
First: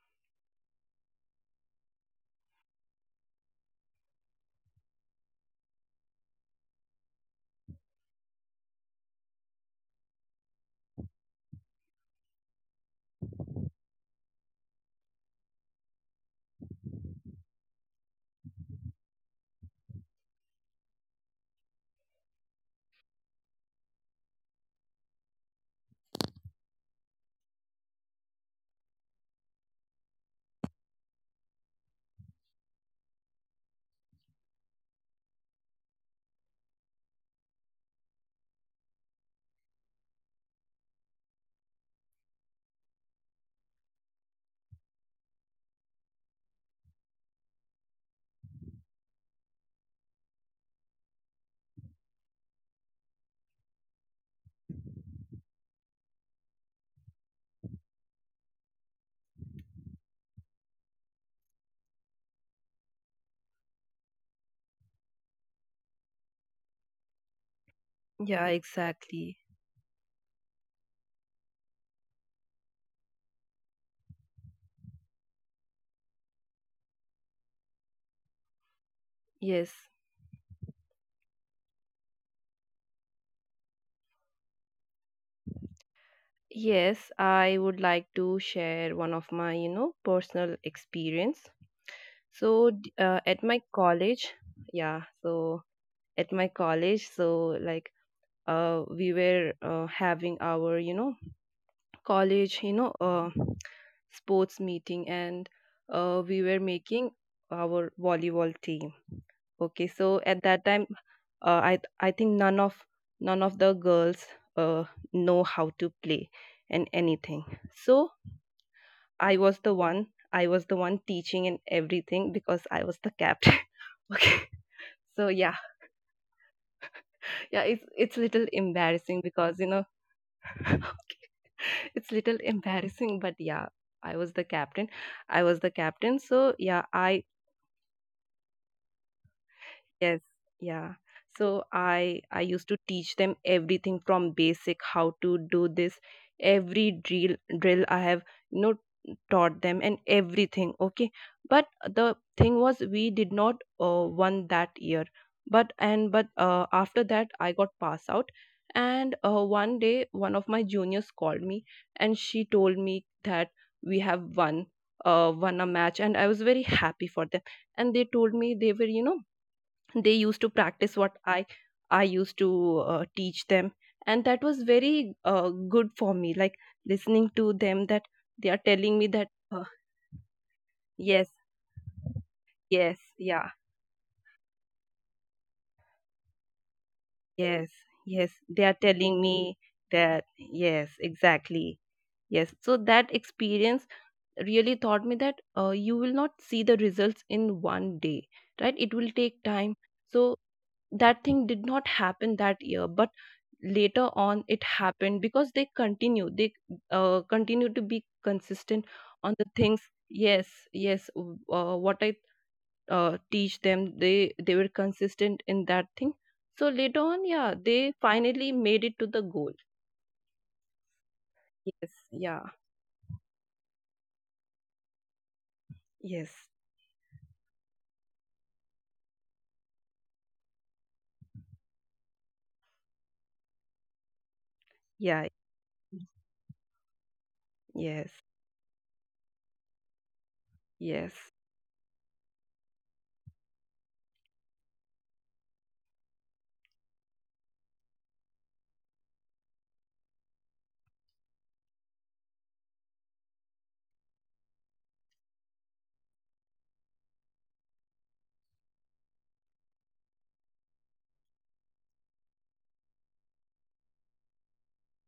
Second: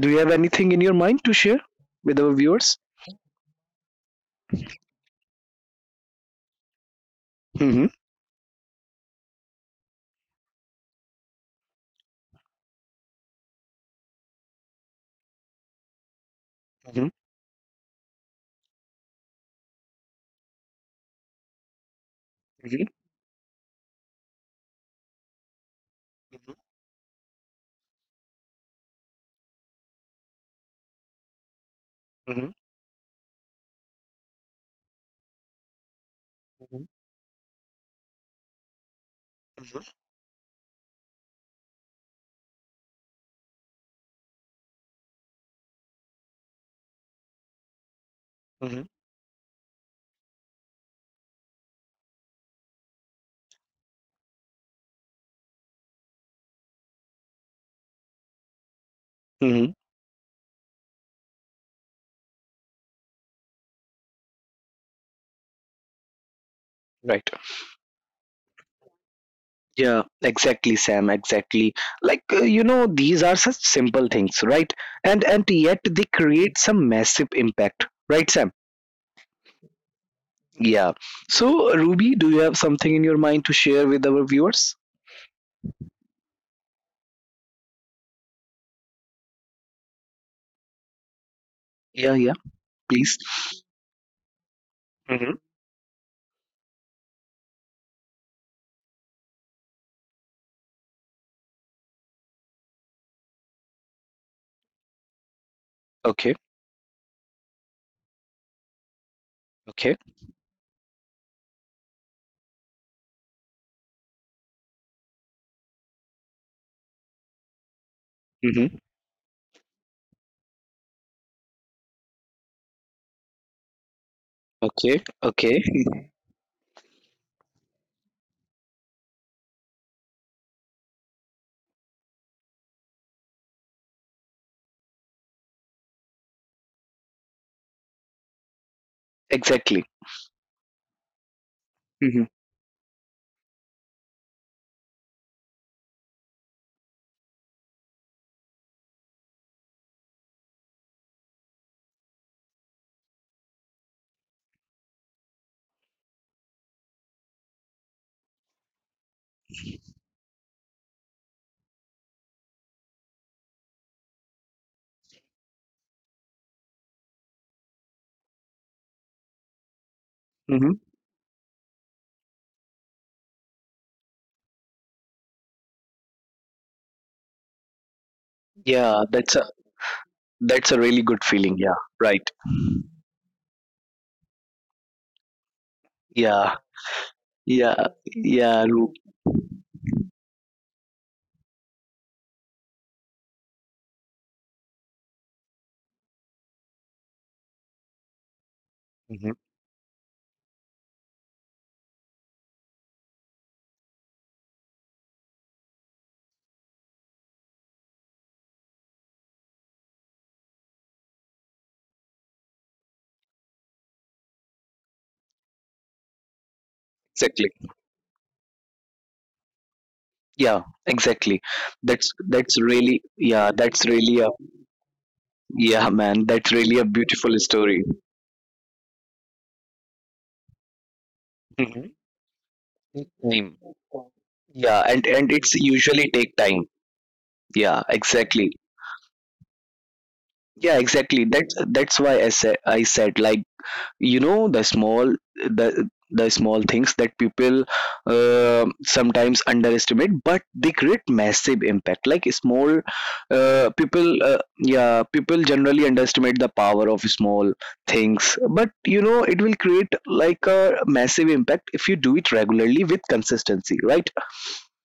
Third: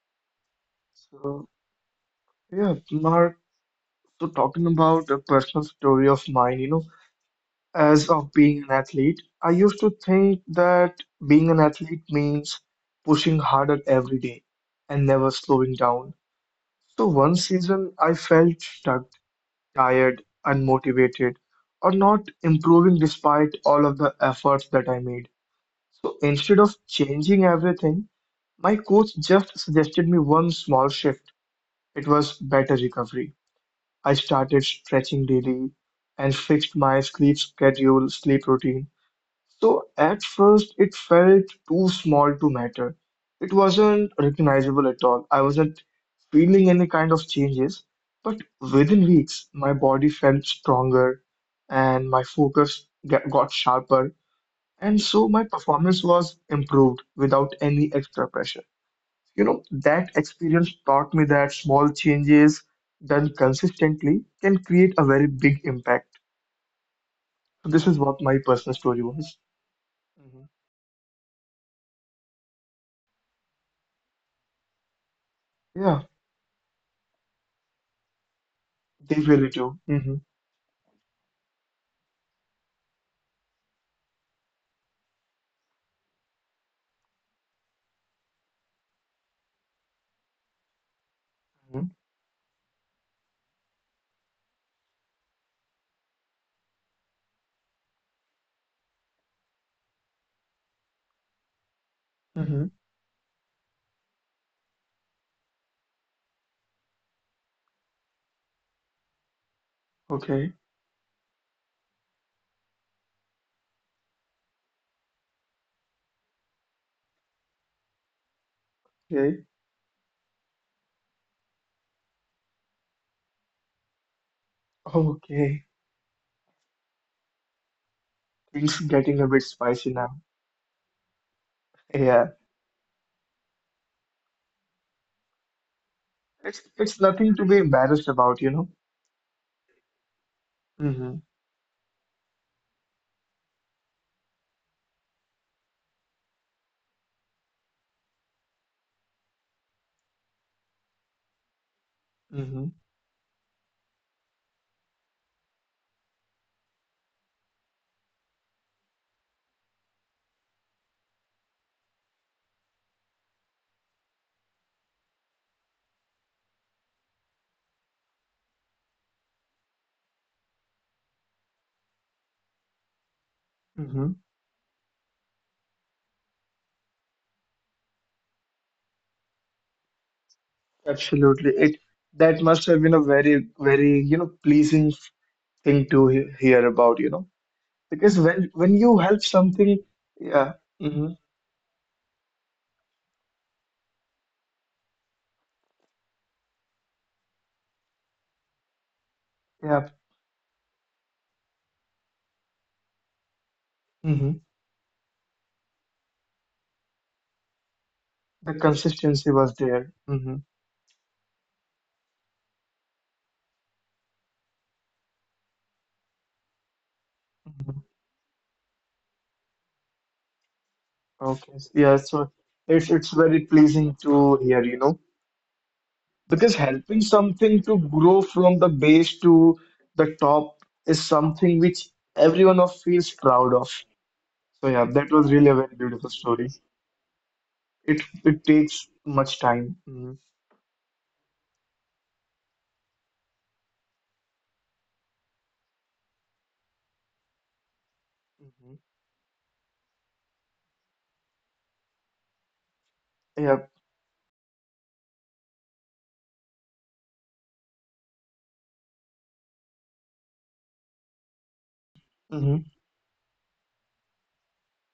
[SPEAKER 1] Do you have anything in your mind to
[SPEAKER 2] So,
[SPEAKER 1] share with our
[SPEAKER 2] yeah,
[SPEAKER 1] viewers?
[SPEAKER 2] Mark. So talking about a personal story of mine,
[SPEAKER 1] Mm-hmm.
[SPEAKER 2] as of being an athlete, I used to think that being an athlete means pushing harder every day and never slowing down. So
[SPEAKER 1] Mm-hmm.
[SPEAKER 2] one season I felt stuck, tired, unmotivated, or not
[SPEAKER 1] Mm-hmm.
[SPEAKER 2] improving despite all of the efforts that I made. So instead of changing everything, my coach just suggested me one small shift. It was better recovery. I started stretching daily and fixed
[SPEAKER 1] Mm-hmm.
[SPEAKER 2] my sleep schedule, sleep routine. So
[SPEAKER 1] Mm-hmm.
[SPEAKER 2] at first, it felt too small to matter. It wasn't recognizable at all. I wasn't feeling any kind of changes. But
[SPEAKER 1] Mm-hmm.
[SPEAKER 2] within weeks, my body felt stronger and my focus got sharper. And so my performance was improved without any extra pressure. You know,
[SPEAKER 1] Mm-hmm.
[SPEAKER 2] that experience taught me that small changes done consistently can create a very big impact.
[SPEAKER 1] Right.
[SPEAKER 2] So this is what my
[SPEAKER 3] yeah,
[SPEAKER 2] personal story was.
[SPEAKER 3] exactly.
[SPEAKER 1] Yeah,
[SPEAKER 2] Hmm.
[SPEAKER 1] exactly, Sam, exactly. Like, you know, these are such simple things, right? And yet
[SPEAKER 2] Yeah,
[SPEAKER 1] they create some massive impact, right, Sam?
[SPEAKER 2] they really
[SPEAKER 3] Yes.
[SPEAKER 2] do. Mm-hmm.
[SPEAKER 1] Yeah. So, Ruby, do you have something in your mind to share with our viewers?
[SPEAKER 3] Yes, I would like to share one of my, you know, personal experience.
[SPEAKER 1] Yeah, yeah,
[SPEAKER 3] So,
[SPEAKER 1] please.
[SPEAKER 3] at my college, yeah,
[SPEAKER 1] Mm-hmm.
[SPEAKER 3] so at my college, so like we were having our, you know,
[SPEAKER 2] Mm-hmm.
[SPEAKER 3] college,
[SPEAKER 2] Hmm.
[SPEAKER 3] you know, sports meeting, and we
[SPEAKER 1] Okay,
[SPEAKER 3] were making our volleyball team. Okay,
[SPEAKER 1] okay.
[SPEAKER 3] so at
[SPEAKER 2] Okay.
[SPEAKER 3] that time, I think none of the girls uh, know how to play and anything. So
[SPEAKER 1] Mm-hmm.
[SPEAKER 3] I
[SPEAKER 2] Okay.
[SPEAKER 3] was the one, I was the one teaching and everything because I was the captain. <laughs> Okay.
[SPEAKER 1] Okay,
[SPEAKER 3] So yeah,
[SPEAKER 2] Okay.
[SPEAKER 1] okay.
[SPEAKER 3] yeah, it's little
[SPEAKER 2] Things getting
[SPEAKER 3] embarrassing
[SPEAKER 2] a bit
[SPEAKER 3] because you know.
[SPEAKER 2] spicy now.
[SPEAKER 3] <laughs> Okay, it's
[SPEAKER 2] Yeah.
[SPEAKER 3] little embarrassing, but yeah, I was the captain. I was the captain.
[SPEAKER 2] It's
[SPEAKER 3] So yeah,
[SPEAKER 2] it's
[SPEAKER 3] I—
[SPEAKER 2] nothing to be embarrassed about.
[SPEAKER 1] Exactly.
[SPEAKER 3] Yes, yeah.
[SPEAKER 2] Mm-hmm.
[SPEAKER 3] So I
[SPEAKER 1] Mm-hmm.
[SPEAKER 3] I used to teach them everything from basic how to do this. Every drill I have, you know, taught them and everything, okay? But the thing
[SPEAKER 2] Mm-hmm.
[SPEAKER 3] was we did not won that year, but after that I got passed out. And one day one of my juniors called me and she told me that we have won won a match, and I was very happy for them. And they told me they were, you know, they used to
[SPEAKER 1] Mm-hmm.
[SPEAKER 3] practice what I used to teach them. And
[SPEAKER 2] Mm-hmm.
[SPEAKER 3] that was very good for me, like listening to them, that they are telling me
[SPEAKER 1] Yeah,
[SPEAKER 3] that—
[SPEAKER 1] that's a, that's a really
[SPEAKER 3] yes,
[SPEAKER 1] good
[SPEAKER 2] Absolutely.
[SPEAKER 1] feeling. Yeah,
[SPEAKER 2] It
[SPEAKER 1] right.
[SPEAKER 2] that must have
[SPEAKER 3] yes,
[SPEAKER 2] been a
[SPEAKER 3] yeah,
[SPEAKER 2] very, very, pleasing thing to he
[SPEAKER 1] Yeah,
[SPEAKER 2] hear about.
[SPEAKER 3] yes,
[SPEAKER 1] yeah,
[SPEAKER 3] yes,
[SPEAKER 2] Because
[SPEAKER 3] they
[SPEAKER 2] when
[SPEAKER 1] yeah.
[SPEAKER 3] are
[SPEAKER 2] when you
[SPEAKER 3] telling
[SPEAKER 2] help
[SPEAKER 3] me
[SPEAKER 2] something,
[SPEAKER 3] that,
[SPEAKER 2] yeah,
[SPEAKER 3] yes,
[SPEAKER 2] hmm,
[SPEAKER 3] exactly. Yes. So that experience really taught me that you will not see the results in one day, right? It will take
[SPEAKER 1] Mhm.
[SPEAKER 3] time.
[SPEAKER 2] yeah,
[SPEAKER 3] So that thing did not happen that year, but later on
[SPEAKER 2] hmm,
[SPEAKER 3] it happened because they continue to be
[SPEAKER 2] the
[SPEAKER 3] consistent on
[SPEAKER 2] consistency
[SPEAKER 3] the
[SPEAKER 2] was
[SPEAKER 3] things.
[SPEAKER 2] there. Hmm.
[SPEAKER 3] Yes.
[SPEAKER 2] Hmm.
[SPEAKER 3] Yes, what I teach them, they were consistent in that thing. So later on, yeah,
[SPEAKER 1] Exactly.
[SPEAKER 3] they finally made it to the goal.
[SPEAKER 1] Yeah, exactly.
[SPEAKER 2] Okay,
[SPEAKER 3] Yes,
[SPEAKER 2] yeah,
[SPEAKER 1] That's
[SPEAKER 2] so
[SPEAKER 3] yeah,
[SPEAKER 1] that's
[SPEAKER 2] it's
[SPEAKER 1] really,
[SPEAKER 2] it's very
[SPEAKER 1] yeah. That's
[SPEAKER 2] pleasing
[SPEAKER 1] really a,
[SPEAKER 2] to hear, you know,
[SPEAKER 1] yeah,
[SPEAKER 3] yes,
[SPEAKER 1] man. That's
[SPEAKER 2] because
[SPEAKER 1] really a
[SPEAKER 2] helping
[SPEAKER 1] beautiful
[SPEAKER 2] something to
[SPEAKER 1] story.
[SPEAKER 2] grow from the base to the top is something which
[SPEAKER 1] Mm-hmm.
[SPEAKER 2] everyone of feels proud of. So yeah,
[SPEAKER 1] Yeah,
[SPEAKER 2] that
[SPEAKER 3] yeah,
[SPEAKER 2] was
[SPEAKER 1] and
[SPEAKER 2] really a
[SPEAKER 1] it's
[SPEAKER 2] very beautiful
[SPEAKER 1] usually take
[SPEAKER 2] story.
[SPEAKER 1] time. Yeah,
[SPEAKER 3] yes,
[SPEAKER 2] It
[SPEAKER 1] exactly.
[SPEAKER 2] takes much time. Hmm.
[SPEAKER 1] Yeah,
[SPEAKER 3] yes,
[SPEAKER 1] exactly. That's why I said, I said like, you know, the small, the small things that people
[SPEAKER 2] Hmm.
[SPEAKER 1] sometimes underestimate, but they create massive impact. Like small,
[SPEAKER 2] Yep.
[SPEAKER 1] yeah, people generally underestimate the power of small things, but you know, it will create like a massive impact if you do it
[SPEAKER 2] Mm-hmm.
[SPEAKER 1] regularly with consistency, right?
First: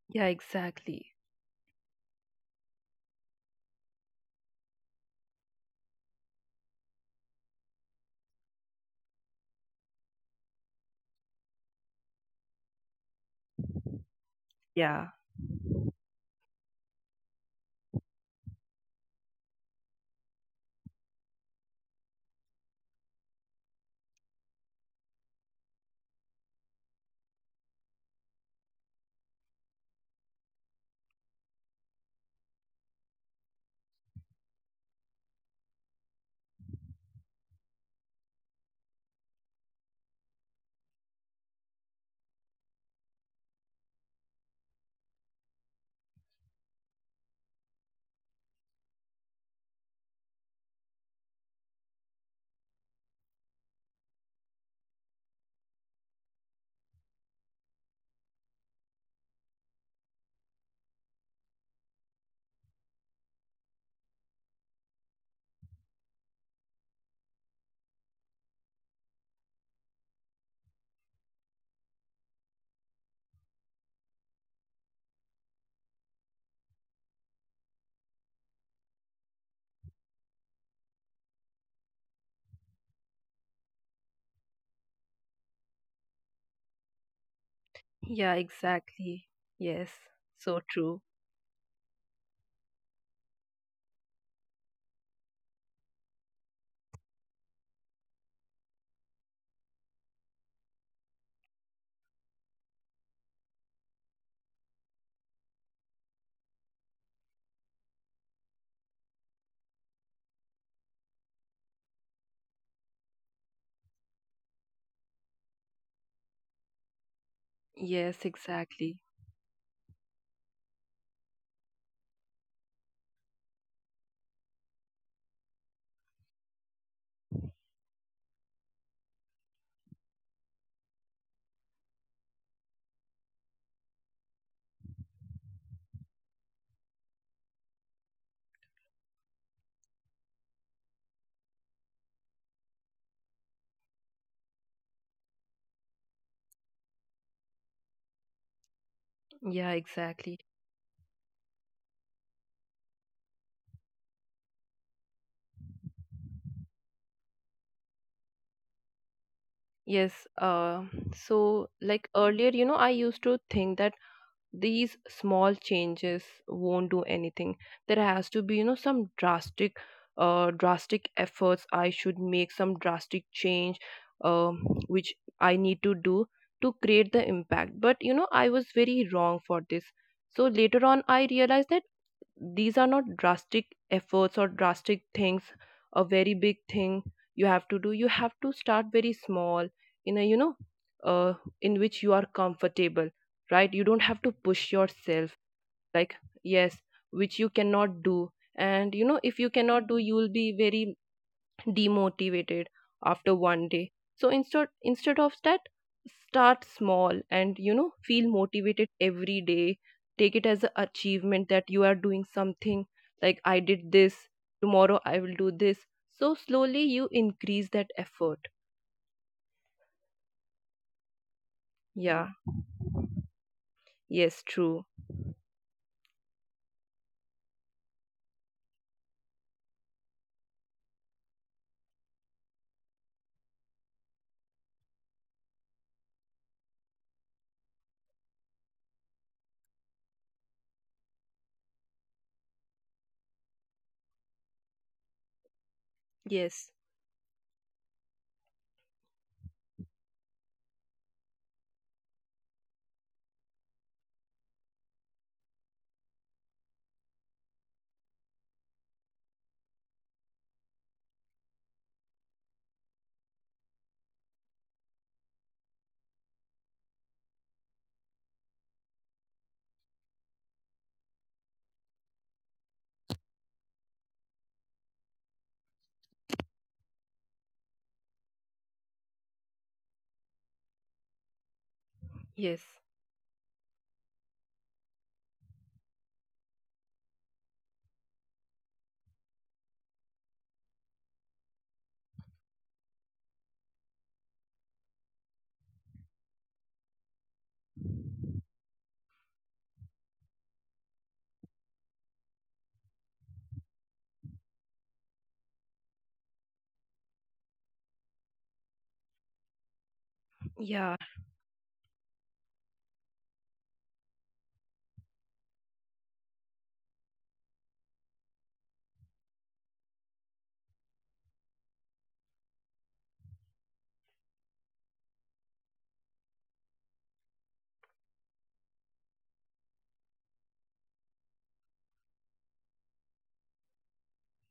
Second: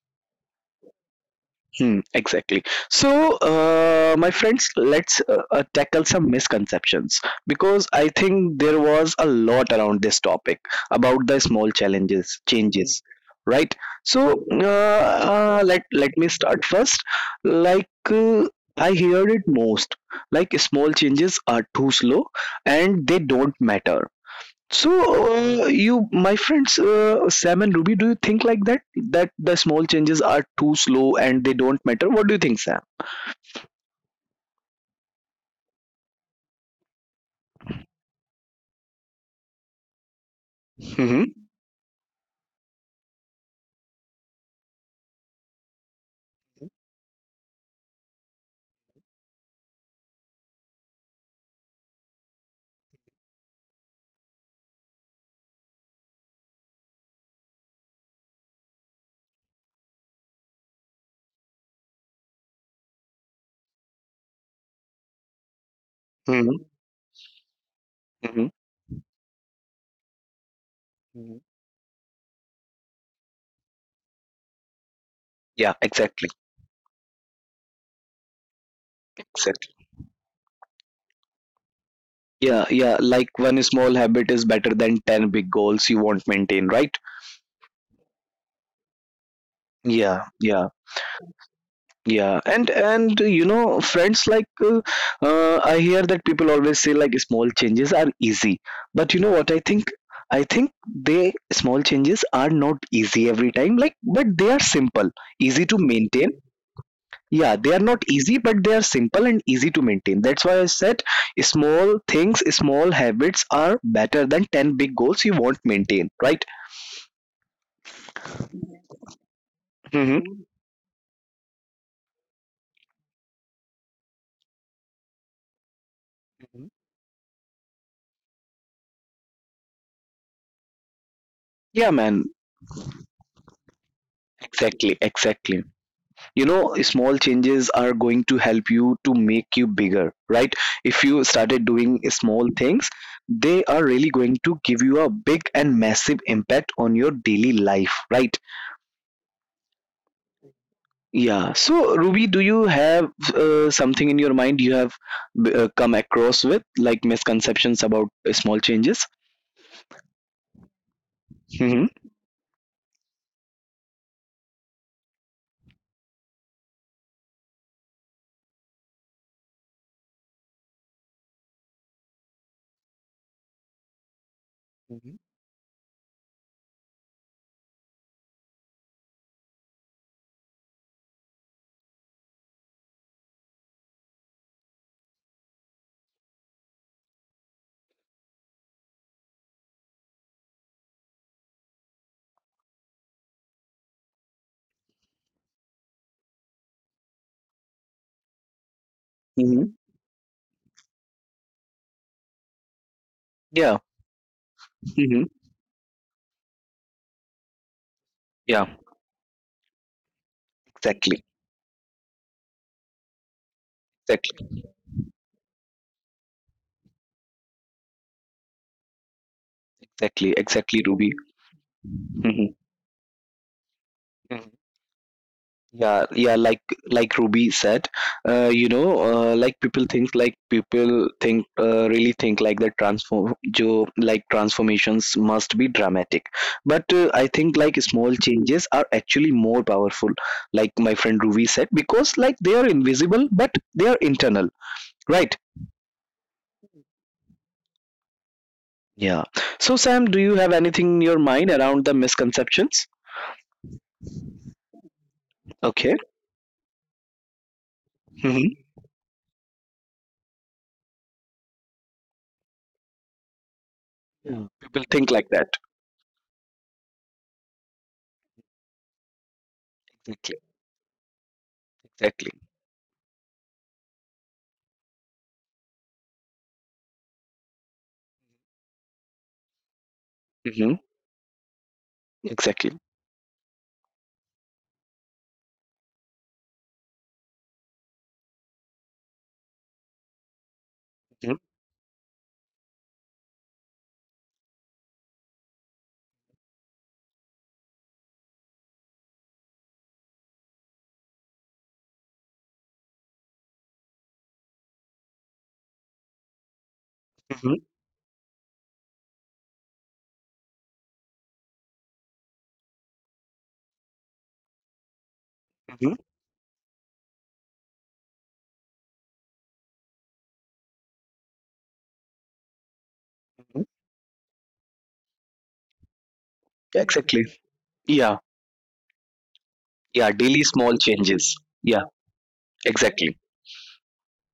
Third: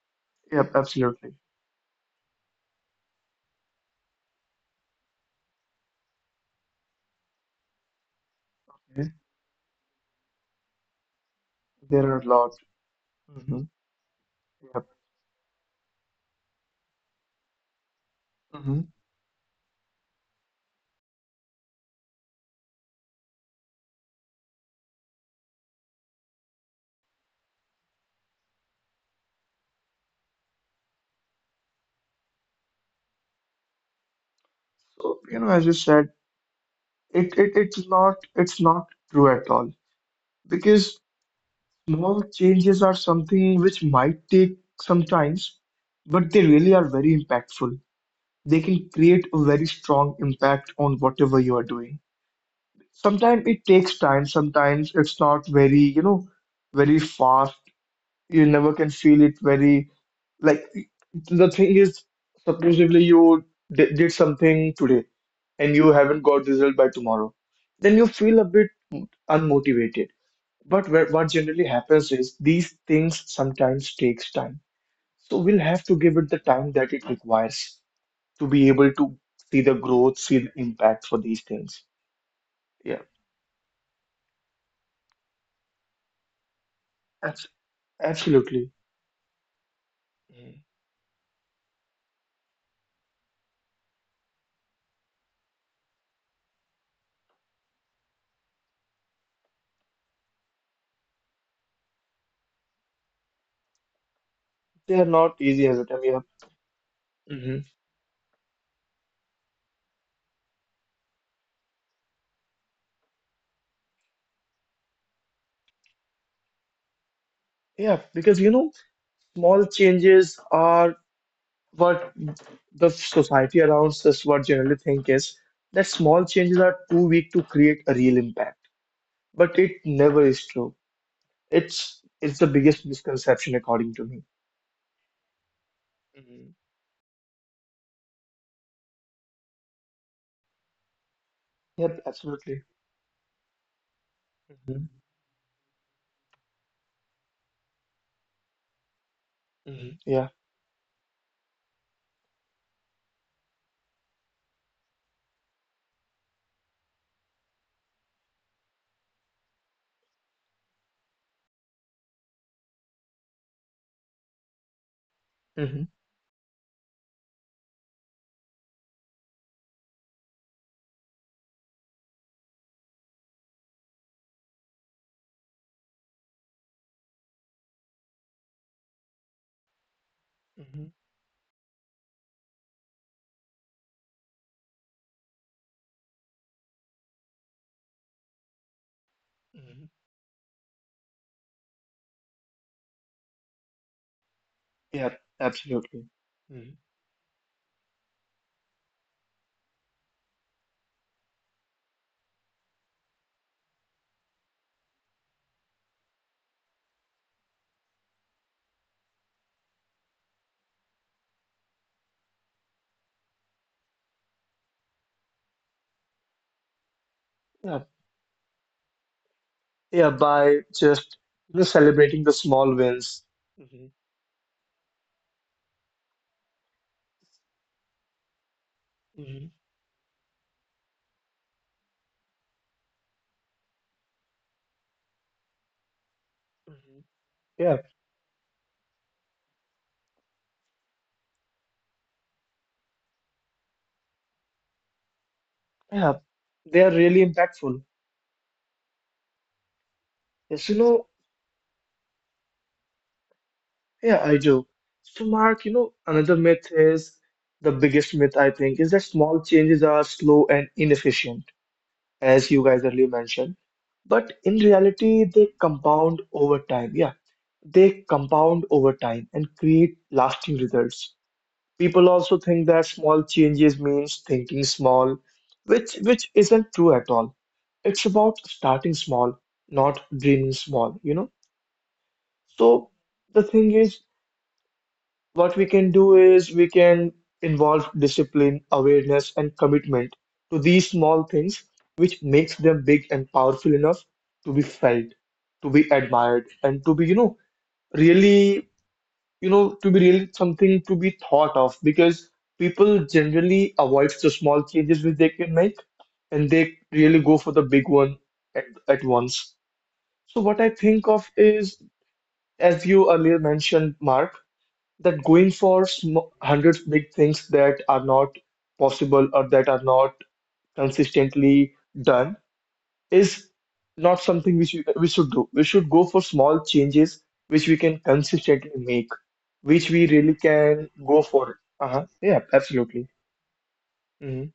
[SPEAKER 3] yeah,
[SPEAKER 2] Yep,
[SPEAKER 3] exactly.
[SPEAKER 2] absolutely.
[SPEAKER 1] Hmm, exactly. So, my friends, let's tackle some misconceptions, because I think there
[SPEAKER 2] Yeah.
[SPEAKER 1] was a lot around this topic about the small
[SPEAKER 2] There are a lot.
[SPEAKER 1] changes,
[SPEAKER 2] Mm-hmm.
[SPEAKER 1] right? So,
[SPEAKER 2] Yep.
[SPEAKER 3] Yeah,
[SPEAKER 1] let let me start first. Like, I heard it most, like, small changes are too slow and they don't matter. So, you, my friends, Sam and Ruby, do you think like that? That the small changes are too slow and they don't matter? What do you think, Sam?
[SPEAKER 2] So, as you said, it's not true at all because
[SPEAKER 1] Hmm.
[SPEAKER 2] small changes are something which might take some times, but they really are very impactful. They can create a very strong impact on whatever you are doing. Sometimes it takes time, sometimes it's not very, very fast. You never can feel it very, like, the thing is, supposedly you did something today, and you haven't got result
[SPEAKER 1] Hmm.
[SPEAKER 2] by tomorrow, then you feel a bit
[SPEAKER 1] Hmm.
[SPEAKER 2] unmotivated. But what generally
[SPEAKER 1] Mhm.
[SPEAKER 2] happens is, these things sometimes takes time, so we'll have to
[SPEAKER 1] Yeah,
[SPEAKER 2] give it the
[SPEAKER 1] exactly.
[SPEAKER 2] time that it requires to be able to see the
[SPEAKER 1] Exactly.
[SPEAKER 2] growth, see the impact for these things. Yeah,
[SPEAKER 1] Yeah, yeah. Like, one small habit is better than 10 big goals you won't maintain, right?
[SPEAKER 2] abs-
[SPEAKER 3] yeah,
[SPEAKER 2] absolutely.
[SPEAKER 3] exactly. Yes, so
[SPEAKER 2] Mhm.
[SPEAKER 1] Yeah,
[SPEAKER 3] true.
[SPEAKER 1] yeah. Yeah, and you know, friends, like, I hear that people always say like, small changes are easy, but you know what I think? I think they small changes are not easy every time. Like, but they are
[SPEAKER 2] They are
[SPEAKER 1] simple,
[SPEAKER 2] not easy
[SPEAKER 1] easy
[SPEAKER 2] as a
[SPEAKER 1] to
[SPEAKER 2] time, yeah.
[SPEAKER 1] maintain.
[SPEAKER 2] Hmm.
[SPEAKER 1] Yeah, they are not easy, but they are simple and easy to maintain. That's why I said small things, small habits are better than ten big goals you won't maintain, right?
[SPEAKER 2] yeah
[SPEAKER 3] Yes,
[SPEAKER 2] because you know
[SPEAKER 3] exactly.
[SPEAKER 2] small changes
[SPEAKER 1] hmm
[SPEAKER 2] are what the society around us what generally think is, that small changes are
[SPEAKER 1] Mhm.
[SPEAKER 2] too weak to create a real impact. But it never is true. It's
[SPEAKER 1] Yeah, man.
[SPEAKER 2] it's the biggest misconception according to me.
[SPEAKER 1] Exactly, exactly.
[SPEAKER 2] Mm-hmm.
[SPEAKER 1] you know Small changes are going to help you to make you bigger, right? If you started
[SPEAKER 2] Yep,
[SPEAKER 1] doing small
[SPEAKER 2] absolutely.
[SPEAKER 1] things, they are really going to give
[SPEAKER 2] Hmm.
[SPEAKER 1] you a big and massive impact on your daily life, right?
[SPEAKER 3] Yeah,
[SPEAKER 2] Hmm. Yeah.
[SPEAKER 3] exactly.
[SPEAKER 1] Yeah, so Ruby, do you have something in your mind, you have come across with, like, misconceptions about small changes?
[SPEAKER 3] Yes, so
[SPEAKER 1] hmm
[SPEAKER 3] like earlier, you know, I used to think that these small
[SPEAKER 2] Hmm.
[SPEAKER 3] changes won't do anything. There has to be, you know, some drastic, drastic efforts I should make, some drastic change, which
[SPEAKER 1] Mhm.
[SPEAKER 3] I need to do to create the impact. But, you know, I was very wrong for this. So later
[SPEAKER 2] Hmm.
[SPEAKER 3] on, I realized that these are not drastic efforts or drastic things, a very big thing you have to do. You have to start very small,
[SPEAKER 2] Hmm.
[SPEAKER 3] in a, you know, uh, in which you are comfortable, right? You don't have to push
[SPEAKER 2] Yep,
[SPEAKER 3] yourself
[SPEAKER 2] absolutely.
[SPEAKER 3] like,
[SPEAKER 2] Hmm.
[SPEAKER 3] yes, which you cannot do. And you know, if you
[SPEAKER 1] hmm
[SPEAKER 3] cannot do, you will be very demotivated after
[SPEAKER 1] yeah.
[SPEAKER 3] one day. So instead
[SPEAKER 1] hmm
[SPEAKER 3] instead of that, start small, and you know, feel
[SPEAKER 1] yeah,
[SPEAKER 3] motivated every day. Take it as an
[SPEAKER 1] exactly.
[SPEAKER 3] achievement that you are doing something. Like I did this,
[SPEAKER 1] Exactly.
[SPEAKER 3] tomorrow I will do this. So slowly you increase
[SPEAKER 2] Yeah.
[SPEAKER 3] that effort.
[SPEAKER 2] Yeah,
[SPEAKER 1] Exactly.
[SPEAKER 2] by
[SPEAKER 1] Exactly, Ruby.
[SPEAKER 2] just celebrating
[SPEAKER 3] Yeah,
[SPEAKER 2] the
[SPEAKER 1] hmm
[SPEAKER 2] small wins. Hmm.
[SPEAKER 3] yes, true.
[SPEAKER 1] Yeah, yeah, like Ruby said, you know,
[SPEAKER 2] Hmm.
[SPEAKER 1] like people think, really think like that transform, jo, like transformations must be dramatic.
[SPEAKER 2] Hmm.
[SPEAKER 1] But I think
[SPEAKER 2] Yeah,
[SPEAKER 1] like small changes are actually more powerful, like my friend Ruby said, because like they are invisible, but they are internal, right?
[SPEAKER 2] yeah.
[SPEAKER 3] Yes.
[SPEAKER 2] They are really impactful.
[SPEAKER 1] Yeah. So Sam, do you have
[SPEAKER 2] Yes. You
[SPEAKER 1] anything in
[SPEAKER 2] know,
[SPEAKER 1] your mind around the misconceptions?
[SPEAKER 2] Yeah, I do. So, Mark, you know,
[SPEAKER 1] Okay.
[SPEAKER 2] another myth is the biggest myth I
[SPEAKER 1] hmm
[SPEAKER 2] think is that small changes are slow and inefficient, as you guys earlier mentioned. But
[SPEAKER 1] Yeah.
[SPEAKER 2] in
[SPEAKER 1] People think
[SPEAKER 2] reality,
[SPEAKER 1] like
[SPEAKER 2] they
[SPEAKER 1] that.
[SPEAKER 2] compound over time. Yeah, they compound over time and create
[SPEAKER 1] Okay.
[SPEAKER 2] lasting results. People
[SPEAKER 1] Exactly.
[SPEAKER 2] also think that small changes means thinking small, which isn't true at all. It's about starting small, not dreaming
[SPEAKER 1] hmm
[SPEAKER 2] small, you know?
[SPEAKER 3] Yes.
[SPEAKER 1] Exactly.
[SPEAKER 2] So the thing is, what we can do is we can involve discipline, awareness, and commitment to these small
[SPEAKER 1] hmm
[SPEAKER 2] things, which makes them big and powerful enough to be felt, to be admired, and to be really, to be really something to be thought of, because people generally avoid the small changes which they can make, and they really go for the big one at once. So what I
[SPEAKER 3] Yeah,
[SPEAKER 2] think of is, as you earlier mentioned, Mark, that going for sm hundreds big things that are not possible or that are not consistently done is
[SPEAKER 1] Mhm.
[SPEAKER 2] not something which we should do. We should go for small changes
[SPEAKER 1] Exactly.
[SPEAKER 2] which we can
[SPEAKER 1] Yeah.
[SPEAKER 2] consistently make, which we
[SPEAKER 1] Yeah.
[SPEAKER 2] really
[SPEAKER 1] Daily
[SPEAKER 2] can
[SPEAKER 1] small
[SPEAKER 2] go
[SPEAKER 1] changes.
[SPEAKER 2] for.
[SPEAKER 1] Yeah.
[SPEAKER 2] Uh-huh. Yeah, absolutely.
[SPEAKER 1] Exactly.
[SPEAKER 2] Hmm.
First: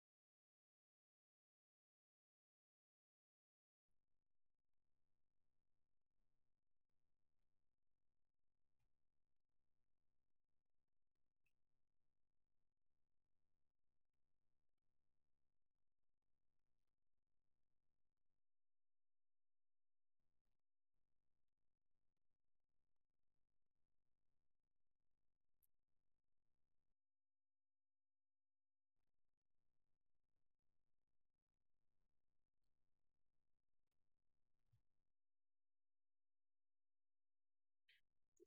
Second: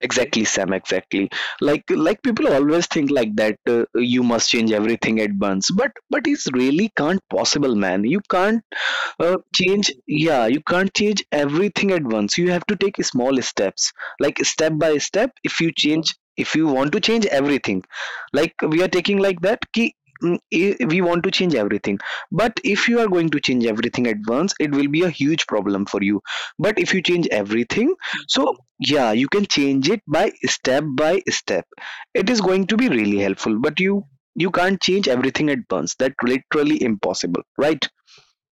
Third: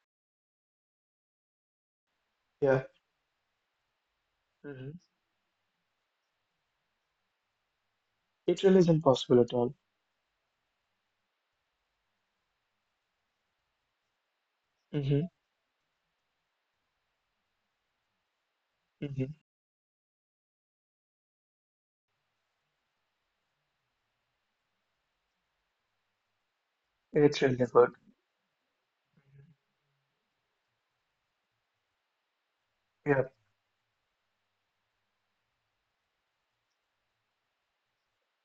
[SPEAKER 1] Exactly, Sam. Exactly. Like people
[SPEAKER 2] Yeah.
[SPEAKER 1] always think like that. You must change
[SPEAKER 2] Hmm.
[SPEAKER 1] everything at once, but it's really can't possible, man. You can't
[SPEAKER 2] It really isn't possible at all.
[SPEAKER 1] change yeah, you can't change everything at once, you have to take small steps, like step by
[SPEAKER 2] Hmm.
[SPEAKER 1] step. If you change, if you want to change everything, like we are taking
[SPEAKER 2] Hmm.
[SPEAKER 1] like that ki I- we want to change everything, but if you are going to change everything at once it will be a huge problem for you. But if you change
[SPEAKER 2] It really
[SPEAKER 1] everything,
[SPEAKER 2] good.
[SPEAKER 1] so yeah, you can change it by step by step, it is going to be really
[SPEAKER 2] Yeah.
[SPEAKER 1] helpful. But you can't change everything at once, that's literally impossible, right?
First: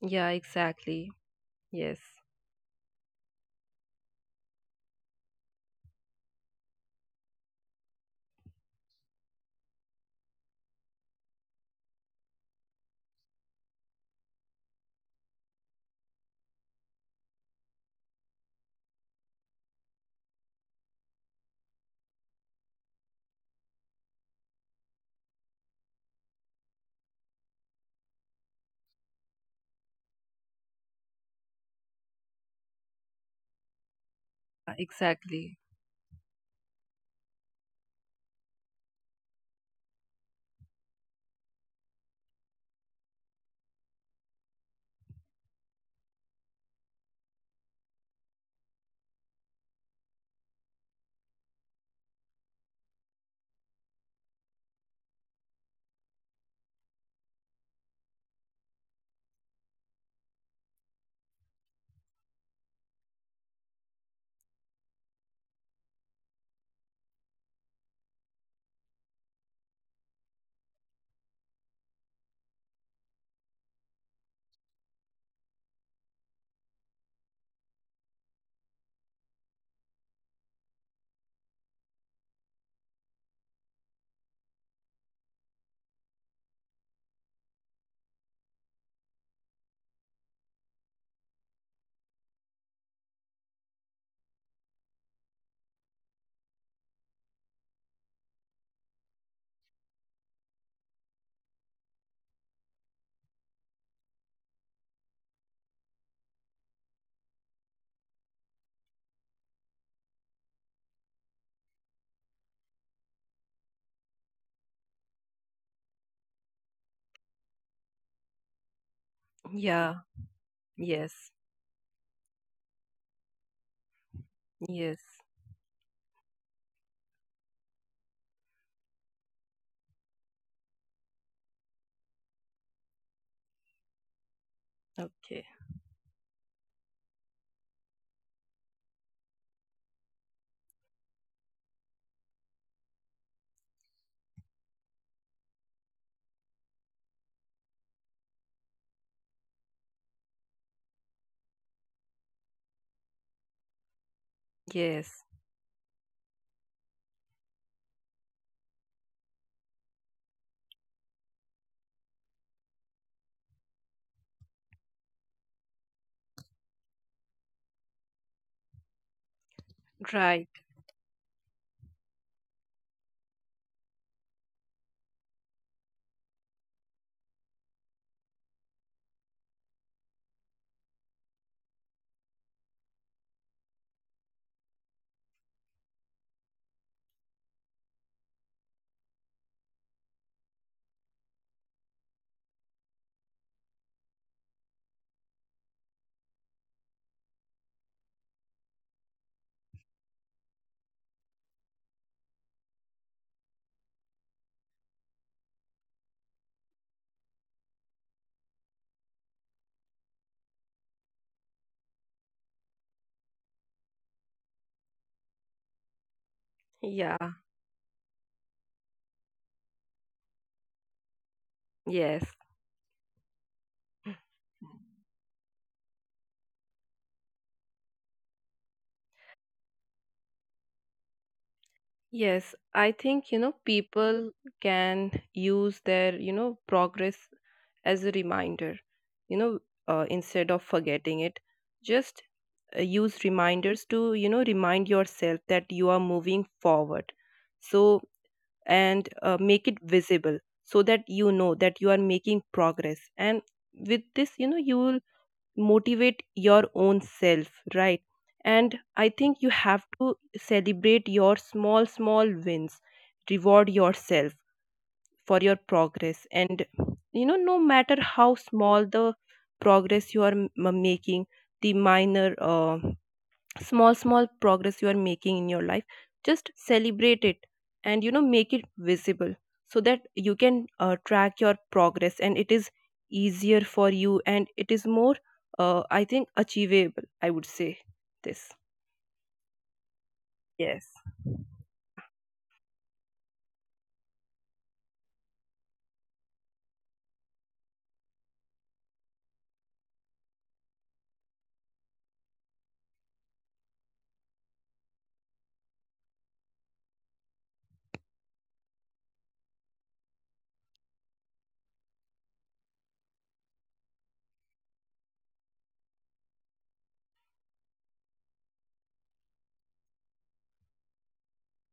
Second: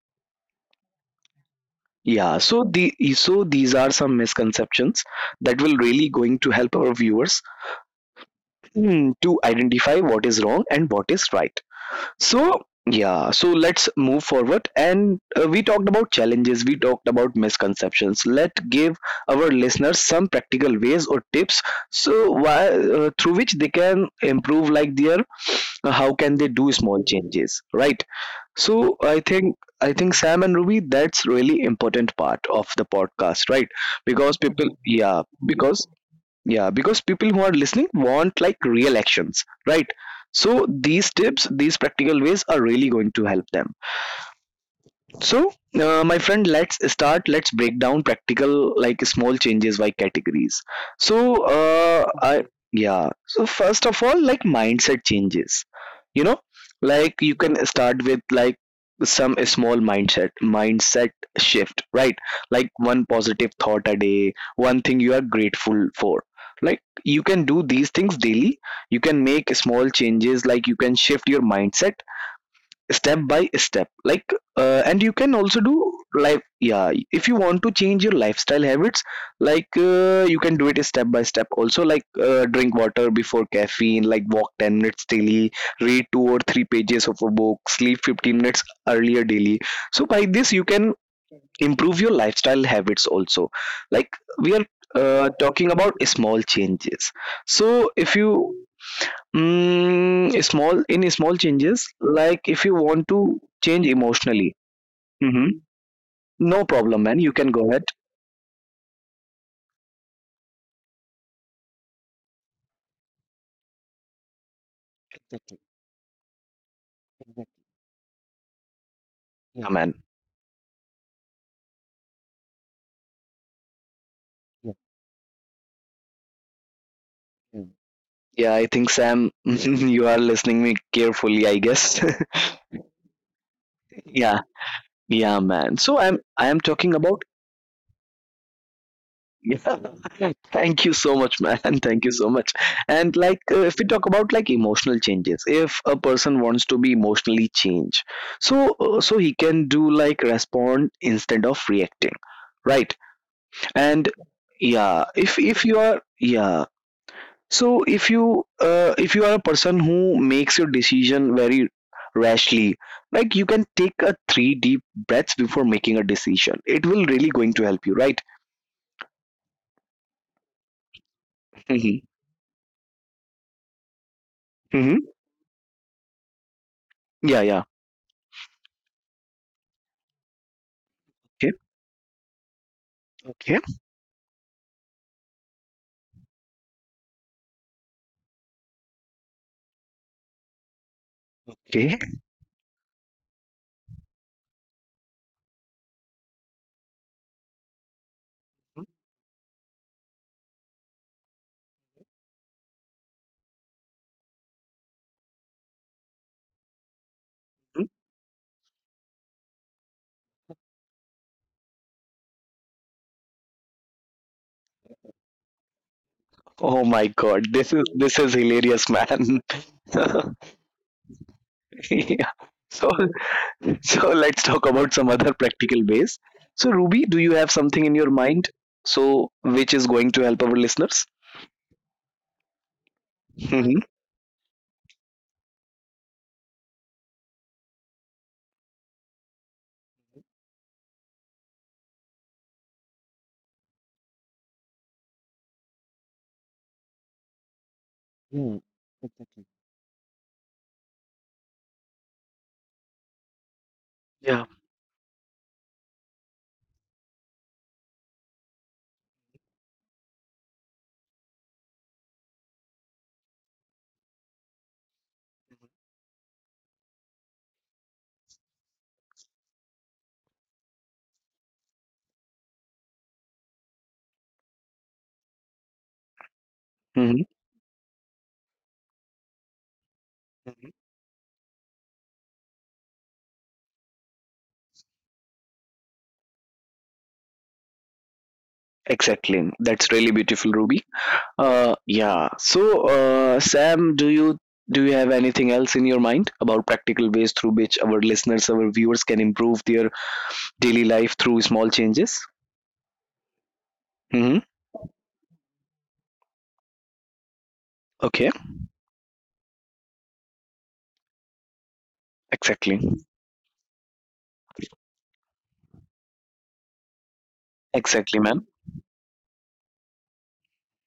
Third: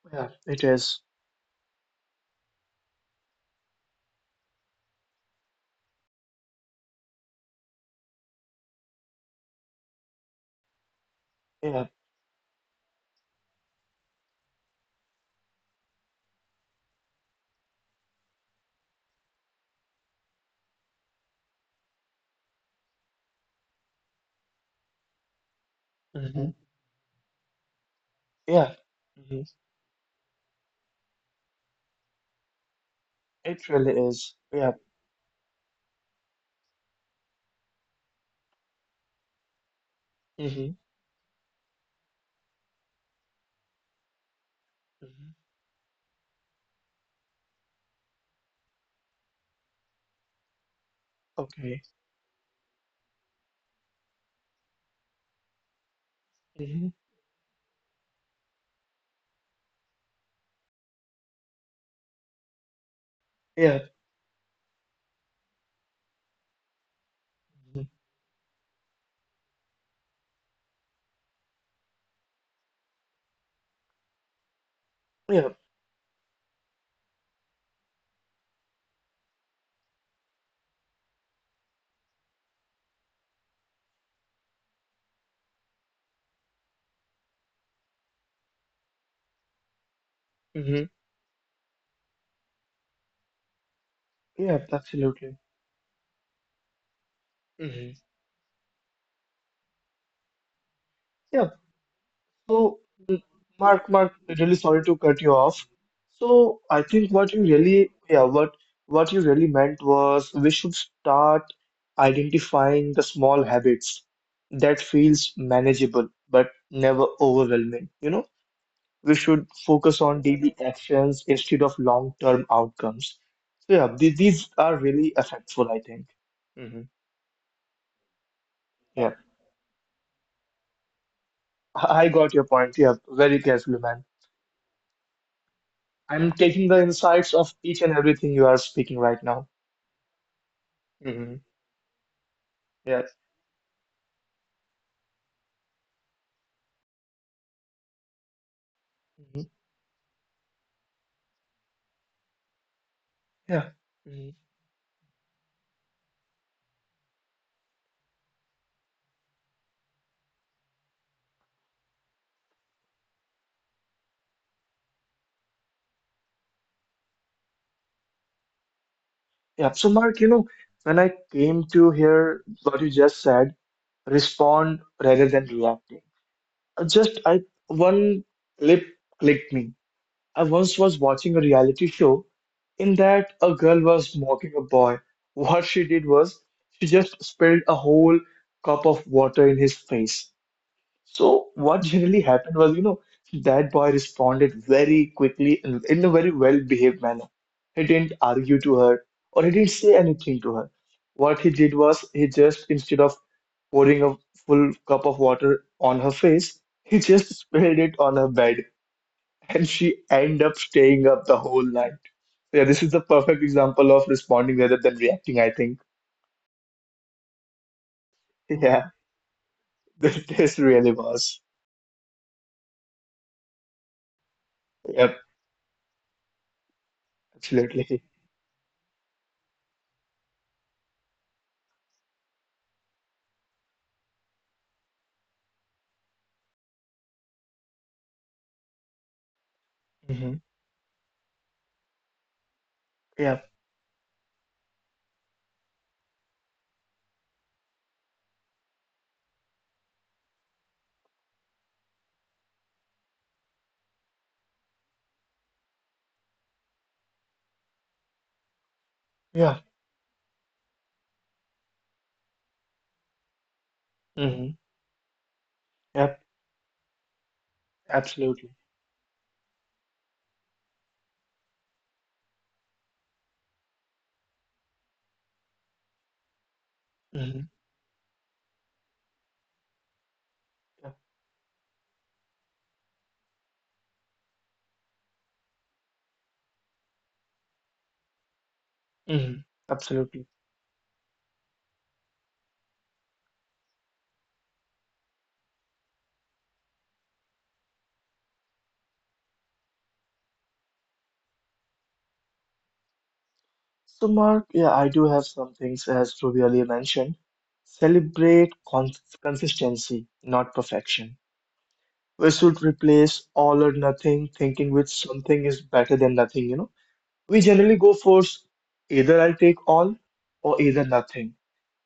[SPEAKER 3] yeah,
[SPEAKER 2] Yeah. It is.
[SPEAKER 3] exactly. Yes.
[SPEAKER 1] Yeah, so these are some misconceptions that will really going to help our viewers to identify what is wrong and what is right.
[SPEAKER 2] Yeah.
[SPEAKER 1] So, yeah, so let's move forward. And we talked about challenges, we talked about misconceptions. Let's give our listeners some practical ways or tips so why through which they can improve like their how can they
[SPEAKER 2] Hmm.
[SPEAKER 1] do small changes, right?
[SPEAKER 2] Yeah.
[SPEAKER 1] So I think,
[SPEAKER 2] Hmm.
[SPEAKER 1] I think Sam and Ruby, that's really important part of the podcast, right?
[SPEAKER 2] It really
[SPEAKER 1] Because
[SPEAKER 2] is.
[SPEAKER 1] people,
[SPEAKER 2] Yeah.
[SPEAKER 1] yeah,
[SPEAKER 3] Exactly,
[SPEAKER 1] because yeah, because people who are listening want like real actions, right? So
[SPEAKER 2] Hmm.
[SPEAKER 1] these tips, these practical ways are really going to help them. So,
[SPEAKER 2] Hmm.
[SPEAKER 1] my friend, let's start. Let's break down practical, like small changes, by categories. So,
[SPEAKER 2] Okay.
[SPEAKER 1] I yeah. So first of all, like mindset changes. You know, like
[SPEAKER 2] Hmm.
[SPEAKER 1] you can start with like some small mindset shift, right? Like one positive thought a
[SPEAKER 2] Yeah.
[SPEAKER 1] day, one thing you are grateful for. Like you can do these
[SPEAKER 2] Hmm.
[SPEAKER 1] things daily. You can make small changes. Like you can shift your mindset step by step, like and you can also do
[SPEAKER 2] Yeah.
[SPEAKER 1] life, yeah, if you want to change your lifestyle habits, like you can do it step by step also, like drink water before caffeine, like walk 10 minutes daily, read two or three pages of a book, sleep 15 minutes earlier daily. So by this you can
[SPEAKER 2] Hmm.
[SPEAKER 1] improve your lifestyle habits also. Like we are
[SPEAKER 2] Yeah. Absolutely.
[SPEAKER 1] talking about small changes. So
[SPEAKER 2] Hmm.
[SPEAKER 1] if you small, in small
[SPEAKER 2] Yeah.
[SPEAKER 1] changes, like if you
[SPEAKER 2] So,
[SPEAKER 1] want to change
[SPEAKER 2] Mark,
[SPEAKER 1] emotionally,
[SPEAKER 2] really sorry to cut
[SPEAKER 1] hmm
[SPEAKER 2] you off.
[SPEAKER 1] no
[SPEAKER 2] So, I
[SPEAKER 1] problem, man.
[SPEAKER 2] think
[SPEAKER 1] You
[SPEAKER 2] what
[SPEAKER 1] can
[SPEAKER 2] you
[SPEAKER 1] go ahead.
[SPEAKER 2] really, yeah, what what you really meant was, we should start identifying the small habits that feels manageable but never overwhelming. We should
[SPEAKER 1] Yeah, man.
[SPEAKER 3] yeah,
[SPEAKER 2] focus on daily
[SPEAKER 3] yes,
[SPEAKER 2] actions instead of long-term outcomes. So, yeah, these are
[SPEAKER 3] yes,
[SPEAKER 2] really effectful, I think. Hmm.
[SPEAKER 1] Yeah, I think Sam,
[SPEAKER 2] Yeah.
[SPEAKER 1] <laughs> you are listening me carefully, I guess.
[SPEAKER 2] I got your point. Yeah, very carefully,
[SPEAKER 1] <laughs>
[SPEAKER 2] man.
[SPEAKER 1] Yeah, yeah,
[SPEAKER 3] okay,
[SPEAKER 1] man. So I'm I
[SPEAKER 2] I'm
[SPEAKER 1] am
[SPEAKER 2] taking
[SPEAKER 1] talking
[SPEAKER 2] the
[SPEAKER 1] about.
[SPEAKER 2] insights of each and everything you are speaking right now.
[SPEAKER 1] Yeah, <laughs> thank you so much, man.
[SPEAKER 2] Hmm.
[SPEAKER 1] <laughs> Thank you so much. And
[SPEAKER 2] Yes.
[SPEAKER 1] like, if we talk about like emotional changes, if a person wants to be emotionally changed, so so he
[SPEAKER 2] Mhm.
[SPEAKER 1] can do like respond instead of reacting, right?
[SPEAKER 2] Yeah.
[SPEAKER 1] And
[SPEAKER 2] Mhm.
[SPEAKER 1] yeah,
[SPEAKER 3] yes,
[SPEAKER 1] if you are, yeah, so if you, if you are a person who makes your decision very rashly, like you can take a three deep breaths before making a decision, it will really going to help you, right?
[SPEAKER 2] Yeah. So, Mark, you
[SPEAKER 3] right,
[SPEAKER 2] know, when I came
[SPEAKER 1] hmm
[SPEAKER 2] to hear what you just said, respond
[SPEAKER 1] hmm
[SPEAKER 2] rather than reacting. Just
[SPEAKER 1] yeah,
[SPEAKER 2] I
[SPEAKER 1] yeah,
[SPEAKER 2] one clip clicked me. I once was watching a
[SPEAKER 1] okay,
[SPEAKER 2] reality show, in that a
[SPEAKER 1] okay,
[SPEAKER 2] girl was mocking a boy. What she did was, she just spilled a whole cup of water in his face. So what
[SPEAKER 1] okay.
[SPEAKER 2] generally happened was, that boy responded very quickly and in a very well-behaved manner. He didn't argue to her, or he didn't say anything to her. What he did was, he just, instead of pouring a full cup of water on her face, he just <laughs> spilled
[SPEAKER 1] Mhm.
[SPEAKER 2] it on her bed, and she ended up staying up the whole night. Yeah, this is the perfect example of responding rather than reacting, I think.
[SPEAKER 1] Oh my
[SPEAKER 3] yeah.
[SPEAKER 1] god, this is, this is hilarious,
[SPEAKER 2] Yeah,
[SPEAKER 1] man.
[SPEAKER 2] <laughs> this,
[SPEAKER 1] <laughs>
[SPEAKER 2] this really was.
[SPEAKER 1] Yeah.
[SPEAKER 3] Yes.
[SPEAKER 1] So <laughs> so let's talk about some
[SPEAKER 2] Yep,
[SPEAKER 1] other practical ways. So Ruby, do you have something in
[SPEAKER 2] absolutely.
[SPEAKER 1] your mind? So which is going to help our listeners?
[SPEAKER 3] Yes, I think, you know,
[SPEAKER 1] hmm
[SPEAKER 3] people can use their, you know, progress as a reminder, you know,
[SPEAKER 2] Hmm.
[SPEAKER 3] instead of forgetting it. Just use
[SPEAKER 2] Yeah.
[SPEAKER 3] reminders to, you know, remind yourself that you are moving forward. So, and make it visible so that you know that you are making progress. And with this, you know, you will motivate your own self, right? And I think
[SPEAKER 2] Yeah.
[SPEAKER 3] you have to celebrate your small wins, reward yourself
[SPEAKER 2] Mm-hmm.
[SPEAKER 3] for your
[SPEAKER 2] Yep,
[SPEAKER 3] progress. And you know, no matter how
[SPEAKER 2] absolutely.
[SPEAKER 3] small the progress you are making, the minor small small progress you are making in your life, just celebrate
[SPEAKER 2] Mm-hmm.
[SPEAKER 1] hmm
[SPEAKER 3] it. And you know, make it visible so that you can
[SPEAKER 2] Yep.
[SPEAKER 3] track your progress, and it is easier for you, and it is more I think achievable, I would say, this.
[SPEAKER 2] Mm-hmm.
[SPEAKER 1] Exactly. That's
[SPEAKER 2] Absolutely.
[SPEAKER 1] really beautiful,
[SPEAKER 3] Yes.
[SPEAKER 1] Ruby. Yeah. So Sam, do you, do you have anything else in your mind about practical ways through which our listeners, our viewers can improve their daily life through small changes?
[SPEAKER 2] So, Mark, yeah,
[SPEAKER 1] hmm
[SPEAKER 2] I do have some things, as Ruby earlier mentioned. Celebrate
[SPEAKER 1] Okay.
[SPEAKER 2] consistency, not perfection. We should replace
[SPEAKER 1] Exactly.
[SPEAKER 2] all or nothing thinking with something is better than nothing. We generally go for s-
[SPEAKER 1] Exactly,
[SPEAKER 2] either I'll
[SPEAKER 1] man.
[SPEAKER 2] take all or either nothing.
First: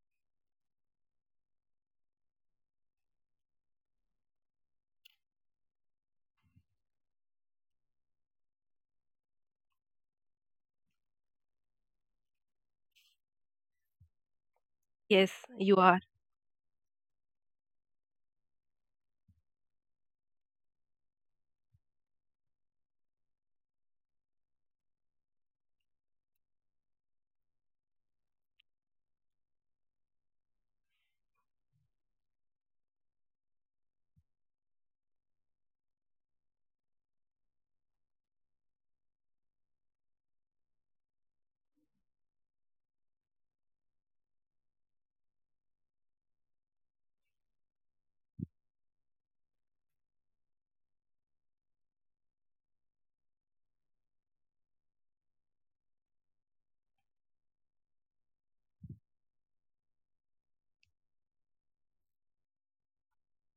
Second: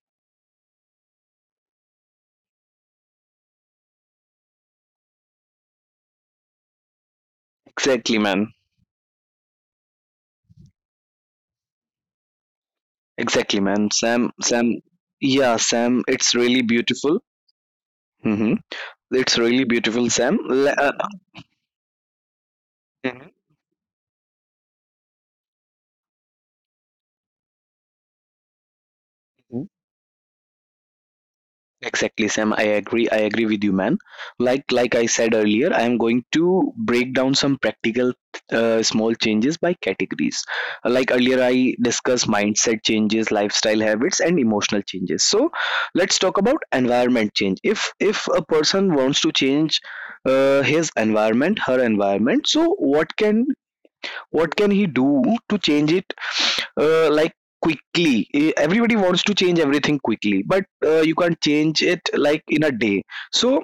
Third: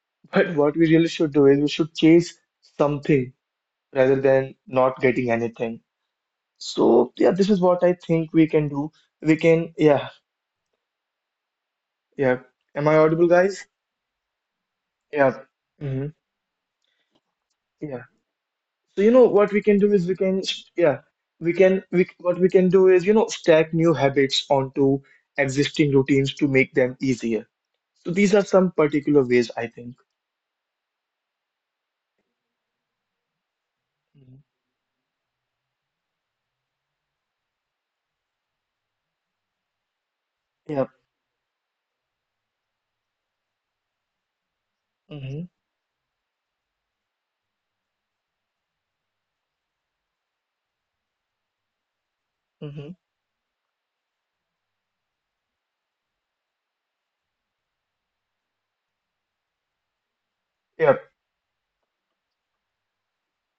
[SPEAKER 2] <laughs> But what we really should do is we should chase something rather than not getting anything. So yeah, this is what I think
[SPEAKER 1] Exactly,
[SPEAKER 2] we can
[SPEAKER 1] man.
[SPEAKER 2] do. We can yeah yeah. Am I audible, guys?
[SPEAKER 1] Exactly, man. Sam, Sam,
[SPEAKER 3] Yes,
[SPEAKER 2] Yeah.
[SPEAKER 3] you are.
[SPEAKER 2] hmm
[SPEAKER 1] yeah, Sam, it's really beautiful.
[SPEAKER 2] Yeah.
[SPEAKER 1] hmm
[SPEAKER 2] So what we can
[SPEAKER 1] It's
[SPEAKER 2] do
[SPEAKER 1] really
[SPEAKER 2] is we can
[SPEAKER 1] beautiful, Sam.
[SPEAKER 2] yeah
[SPEAKER 1] Le-
[SPEAKER 2] we can we what we can do is stack new habits onto existing routines to make them easier. So these are some particular ways I think.
[SPEAKER 1] exactly, Sam. I agree. I agree with you, man.
[SPEAKER 2] Mhm.
[SPEAKER 1] Like I said earlier, I am going to break down some practical small changes by categories.
[SPEAKER 2] Yeah.
[SPEAKER 1] Like earlier, I discussed mindset changes, lifestyle habits, and emotional changes. So,
[SPEAKER 2] hmm
[SPEAKER 1] let's talk about environment change. If a person wants to change his environment, her environment, so
[SPEAKER 2] hmm
[SPEAKER 1] what can, what can he do to change it like quickly. Eh, everybody wants to change everything quickly, but
[SPEAKER 2] Yeah.
[SPEAKER 1] you can't change it like in a day. So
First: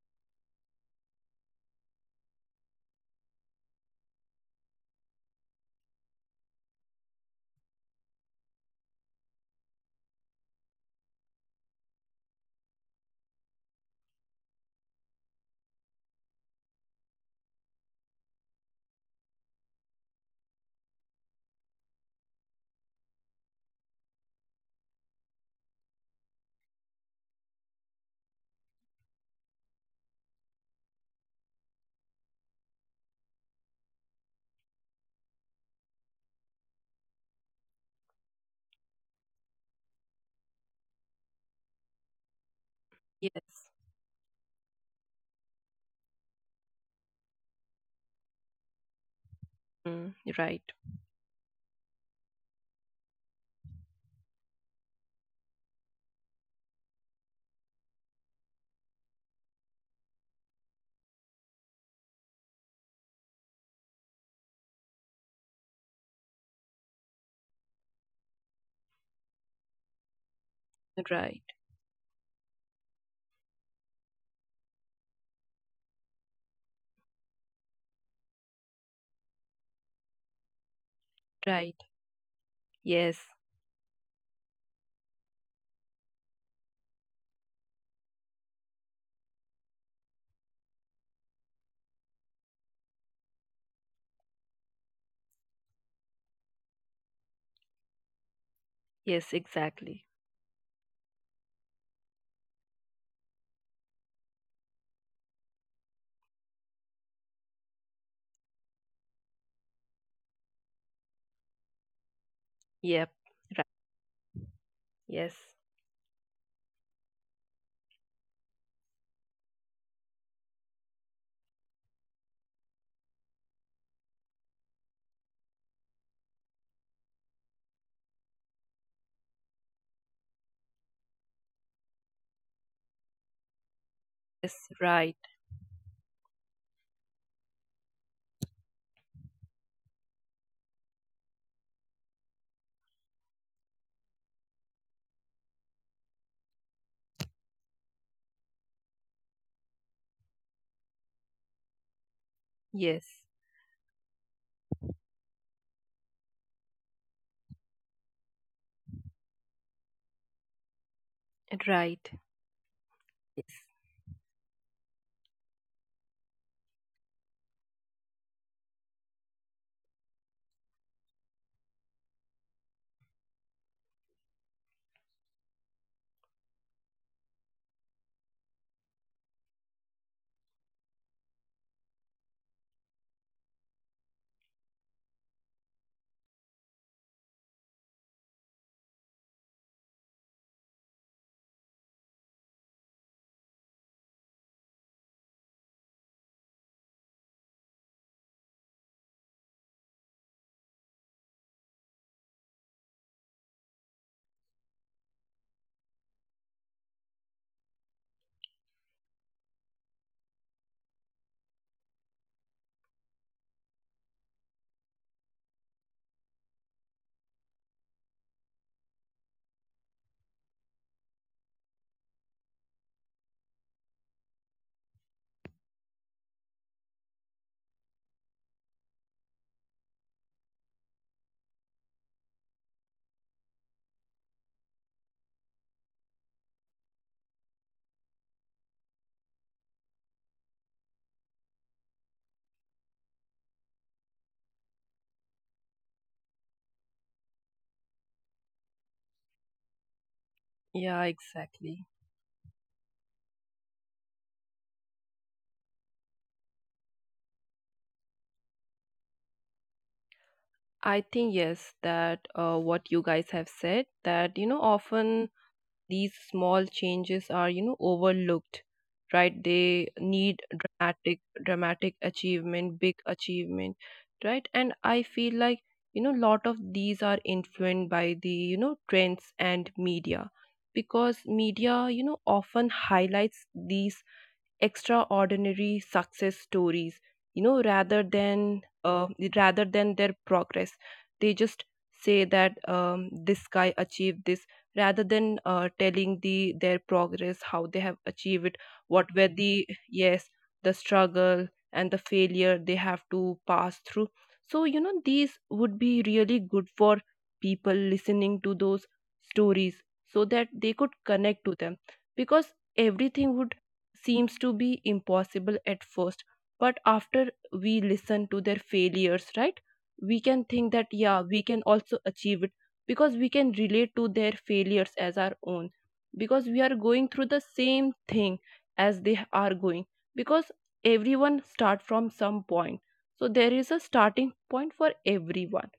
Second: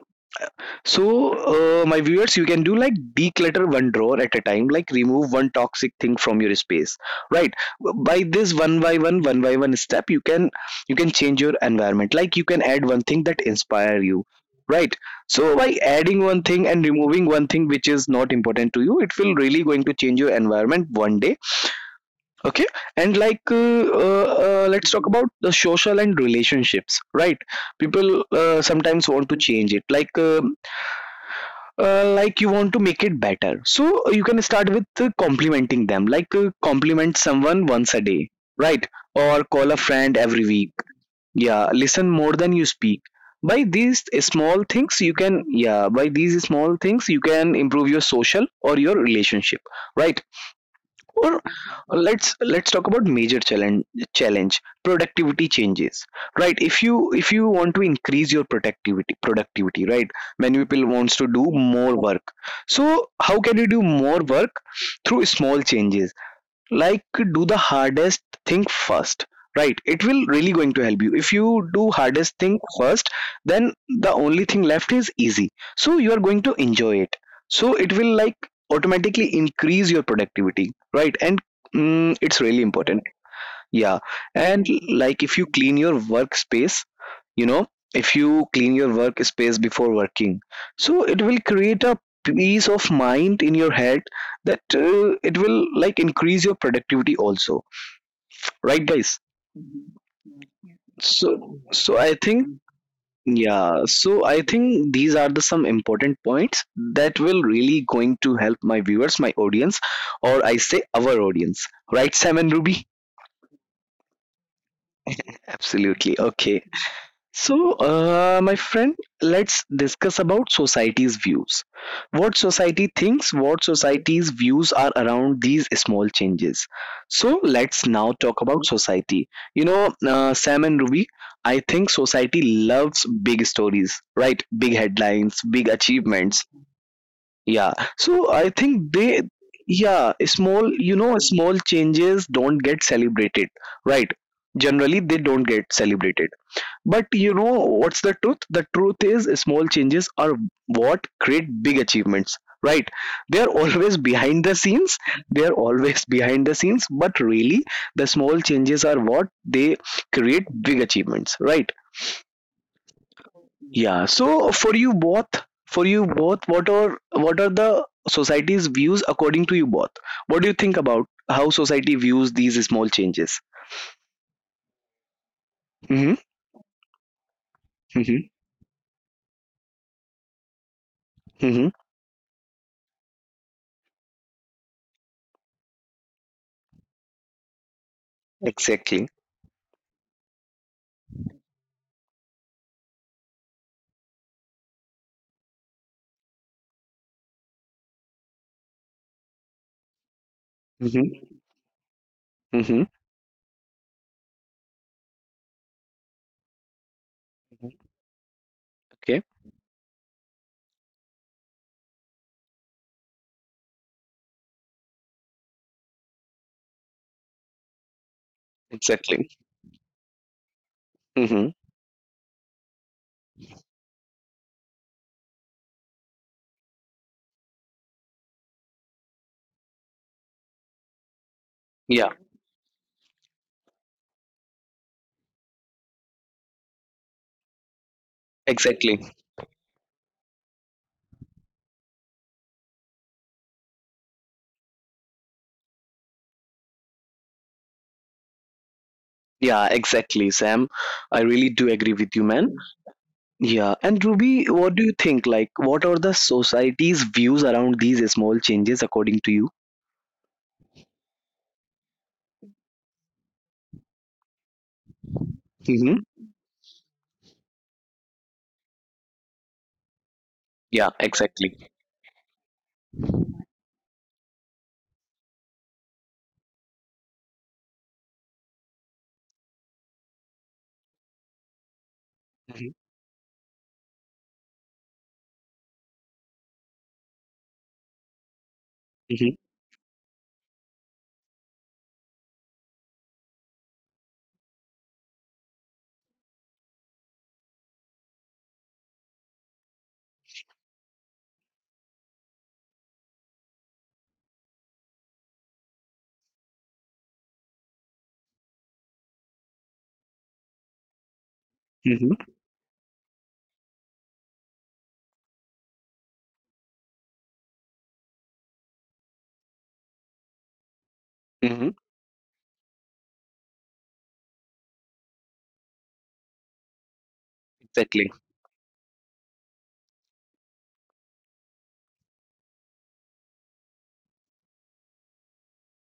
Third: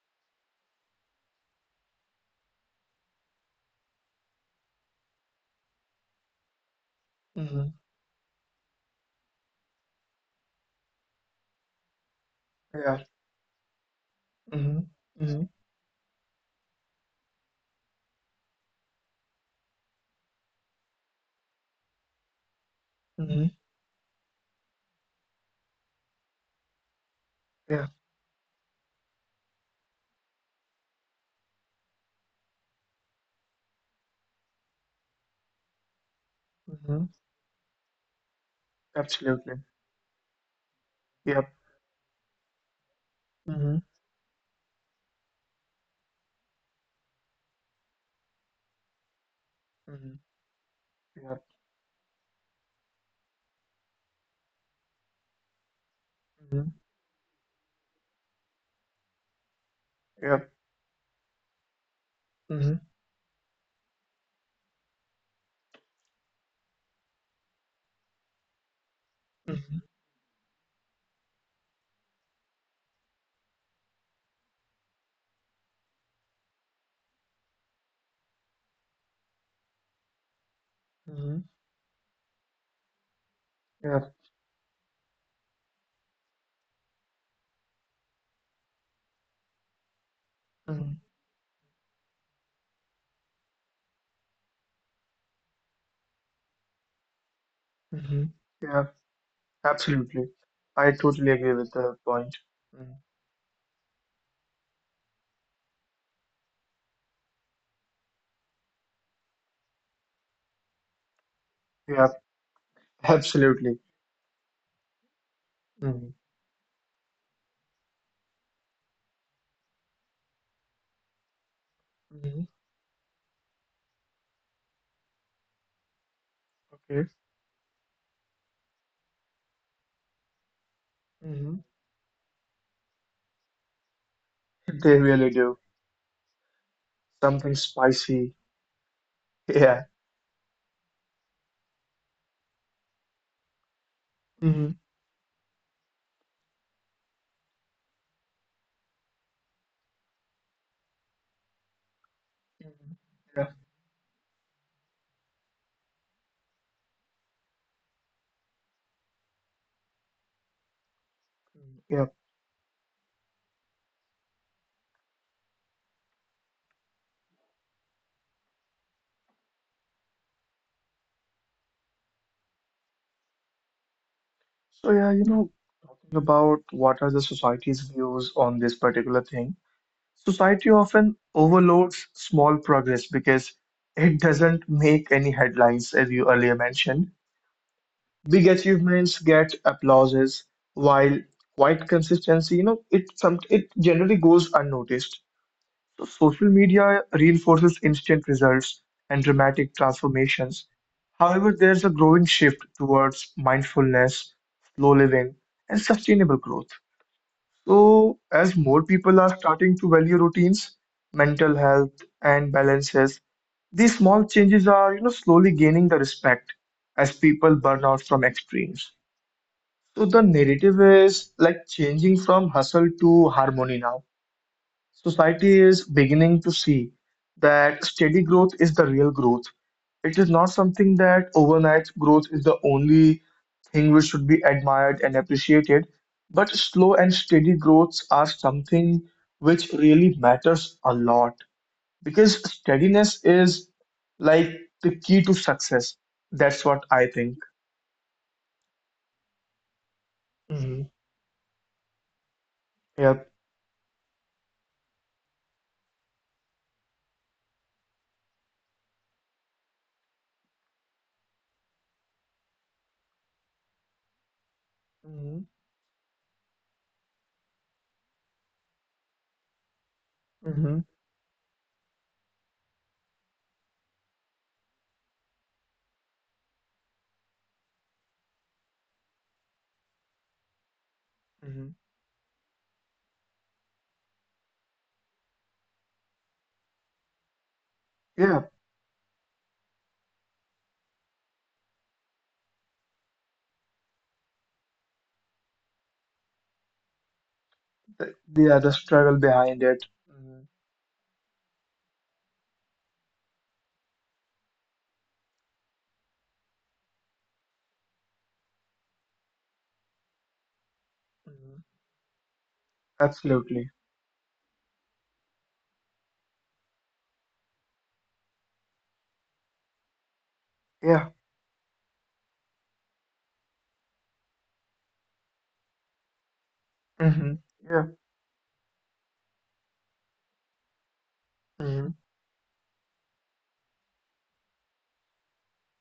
[SPEAKER 1] so, my viewers, you can do like declutter one drawer at a time, like remove one toxic thing from your space, right?
[SPEAKER 2] hmm
[SPEAKER 1] By this one by one step, you can, you can change your environment. Like you can add one thing
[SPEAKER 2] Yeah.
[SPEAKER 1] that inspire you, right?
[SPEAKER 2] hmm
[SPEAKER 1] So
[SPEAKER 2] hmm
[SPEAKER 1] by adding one thing and removing one thing which is not important to you, it will really going to change your environment one day. Okay, and like
[SPEAKER 2] hmm
[SPEAKER 1] let's talk about the social and relationships, right?
[SPEAKER 2] Yeah.
[SPEAKER 1] People sometimes want to change it, like. Like you want to make it better. So you can start with complimenting them, like compliment
[SPEAKER 2] hmm
[SPEAKER 1] someone once a day, right? Or call a
[SPEAKER 2] Absolutely.
[SPEAKER 1] friend every week. Yeah,
[SPEAKER 2] Yep.
[SPEAKER 1] listen more than you speak. By these
[SPEAKER 3] Yes.
[SPEAKER 2] hmm
[SPEAKER 1] small things, you can, yeah. By these small things, you can improve your social or your relationship, right?
[SPEAKER 3] Mm,
[SPEAKER 2] hmm
[SPEAKER 3] right,
[SPEAKER 1] Or
[SPEAKER 2] Yep.
[SPEAKER 1] let's talk about major challenge, productivity changes, right? If you, if
[SPEAKER 2] hmm
[SPEAKER 1] you want to increase your productivity, right? Many people wants to
[SPEAKER 2] Yep.
[SPEAKER 1] do more work. So how can
[SPEAKER 2] hmm
[SPEAKER 1] you do more work through small changes? Like, do the hardest thing first, right? It will really
[SPEAKER 2] hmm
[SPEAKER 1] going to help you if you do
[SPEAKER 3] right,
[SPEAKER 1] hardest thing first, then the only thing left is easy, so you are going to enjoy it, so it will like automatically increase your productivity, right? And
[SPEAKER 2] hmm
[SPEAKER 1] it's
[SPEAKER 3] right,
[SPEAKER 1] really important. Yeah,
[SPEAKER 3] yes,
[SPEAKER 1] and
[SPEAKER 2] Yeah.
[SPEAKER 1] like if you clean your workspace, you know, if you clean your workspace before working, so it will create
[SPEAKER 2] mm
[SPEAKER 1] a peace of mind in your head, that it will like increase your productivity also, right, guys?
[SPEAKER 2] hmm Yeah.
[SPEAKER 3] yes, exactly,
[SPEAKER 2] Absolutely.
[SPEAKER 1] So
[SPEAKER 2] I
[SPEAKER 1] so I
[SPEAKER 2] totally
[SPEAKER 1] think
[SPEAKER 2] agree with the point.
[SPEAKER 1] yeah,
[SPEAKER 2] Mm.
[SPEAKER 1] so I think these are the some important points that will really going to help my viewers, my audience, or I say our audience, right, Sam and Ruby?
[SPEAKER 2] Yeah.
[SPEAKER 3] yep, right,
[SPEAKER 2] Absolutely.
[SPEAKER 1] Absolutely.
[SPEAKER 3] yes,
[SPEAKER 1] Okay.
[SPEAKER 2] Hmm
[SPEAKER 1] So, my friend, let's discuss about society's views. What society thinks,
[SPEAKER 2] hmm
[SPEAKER 1] what society's views are around these small changes. So, let's
[SPEAKER 2] Okay.
[SPEAKER 1] now talk about society. You know, Sam and Ruby, I think society
[SPEAKER 2] hmm
[SPEAKER 1] loves big stories, right? Big headlines,
[SPEAKER 3] yes,
[SPEAKER 1] big
[SPEAKER 2] They
[SPEAKER 3] right,
[SPEAKER 2] really do.
[SPEAKER 1] achievements. Yeah. So,
[SPEAKER 2] Something
[SPEAKER 1] I think
[SPEAKER 2] spicy.
[SPEAKER 1] they, yeah,
[SPEAKER 2] <laughs> Yeah.
[SPEAKER 1] small, you know, small changes don't get celebrated, right? Generally, they don't
[SPEAKER 2] hmm
[SPEAKER 1] get celebrated, but you know what's the truth? The truth is small changes are what create big achievements, right? They are
[SPEAKER 2] hmm
[SPEAKER 1] always
[SPEAKER 3] yes,
[SPEAKER 2] Yeah.
[SPEAKER 1] behind the scenes. They are always <laughs> behind the scenes, but really the small changes are what they create big achievements, right?
[SPEAKER 2] Yeah.
[SPEAKER 3] right,
[SPEAKER 1] Yeah.
[SPEAKER 3] yes,
[SPEAKER 1] So for you both, what are, what are the society's views according to you both? What do you think about how society views these small changes?
[SPEAKER 2] So yeah,
[SPEAKER 1] Mm-hmm,
[SPEAKER 2] talking about what are the
[SPEAKER 1] mm-hmm,
[SPEAKER 2] society's views on this particular thing, society
[SPEAKER 1] mm-hmm.
[SPEAKER 2] often overloads small progress because it doesn't make any headlines, as you earlier mentioned.
[SPEAKER 1] Exactly.
[SPEAKER 2] Big achievements get applauses, while quiet consistency, you know, it some it generally goes unnoticed. So social media reinforces instant results and dramatic
[SPEAKER 1] Mm-hmm,
[SPEAKER 2] transformations. However, there's a
[SPEAKER 1] mm-hmm.
[SPEAKER 2] growing shift towards mindfulness, slow living, and sustainable growth. So,
[SPEAKER 1] Okay.
[SPEAKER 2] as more people are starting to value routines, mental health, and balances, these small changes are, slowly gaining the respect as people burn out from
[SPEAKER 1] Exactly.
[SPEAKER 2] extremes. So the
[SPEAKER 1] Mm-hmm.
[SPEAKER 2] narrative is like changing from hustle to harmony now. Society is beginning to see that steady growth is the real growth. It is not something
[SPEAKER 1] Yeah,
[SPEAKER 2] that
[SPEAKER 1] yeah.
[SPEAKER 2] overnight growth is the only thing which should be admired and appreciated, but slow and steady growths
[SPEAKER 1] Exactly.
[SPEAKER 2] are something which really matters a lot because steadiness is like the key to success. That's what I think.
[SPEAKER 1] Yeah, exactly, Sam. I really
[SPEAKER 2] Hmm
[SPEAKER 3] yeah,
[SPEAKER 1] do agree with you,
[SPEAKER 3] exactly.
[SPEAKER 1] man. Yeah. And
[SPEAKER 2] Yep.
[SPEAKER 1] Ruby, what do you think? Like, what are the society's views around these small changes according to you?
[SPEAKER 3] I think yes, that what you guys have said, that you know, often
[SPEAKER 1] Mm-hmm.
[SPEAKER 3] these small changes are, you know, overlooked, right? They
[SPEAKER 1] Yeah,
[SPEAKER 3] need
[SPEAKER 2] hmm
[SPEAKER 1] exactly.
[SPEAKER 3] dramatic achievement, big achievement, right? And I feel like, you know, lot of these are influenced by the, you know, trends and media, because
[SPEAKER 2] hmm
[SPEAKER 3] media, you know,
[SPEAKER 1] Mm-hmm.
[SPEAKER 3] often highlights these extraordinary success stories, you know,
[SPEAKER 2] Yeah,
[SPEAKER 1] Mm-hmm.
[SPEAKER 3] rather than their progress. They just say that this guy achieved this, rather than telling the their progress, how they have achieved it,
[SPEAKER 2] yeah, the
[SPEAKER 3] what
[SPEAKER 2] struggle
[SPEAKER 3] were
[SPEAKER 2] behind
[SPEAKER 3] the—
[SPEAKER 2] it.
[SPEAKER 3] yes,
[SPEAKER 2] Mm,
[SPEAKER 3] the struggle and the failure they have to pass through. So you know, these would be really good for people listening to those stories, so that they could connect to
[SPEAKER 2] mm,
[SPEAKER 3] them,
[SPEAKER 1] Mm-hmm.
[SPEAKER 3] because everything would
[SPEAKER 2] absolutely.
[SPEAKER 3] seems to be impossible at first. But after we listen to their failures, right, we can think that,
[SPEAKER 2] Yeah.
[SPEAKER 3] yeah, we
[SPEAKER 1] Mm-hmm.
[SPEAKER 3] can also achieve it, because we can relate to their failures as our own, because we are going through
[SPEAKER 2] hmm
[SPEAKER 3] the
[SPEAKER 2] Yeah.
[SPEAKER 1] Exactly.
[SPEAKER 3] same thing as they are going, because everyone start
[SPEAKER 2] hmm
[SPEAKER 3] from some point. So there is a starting point for everyone,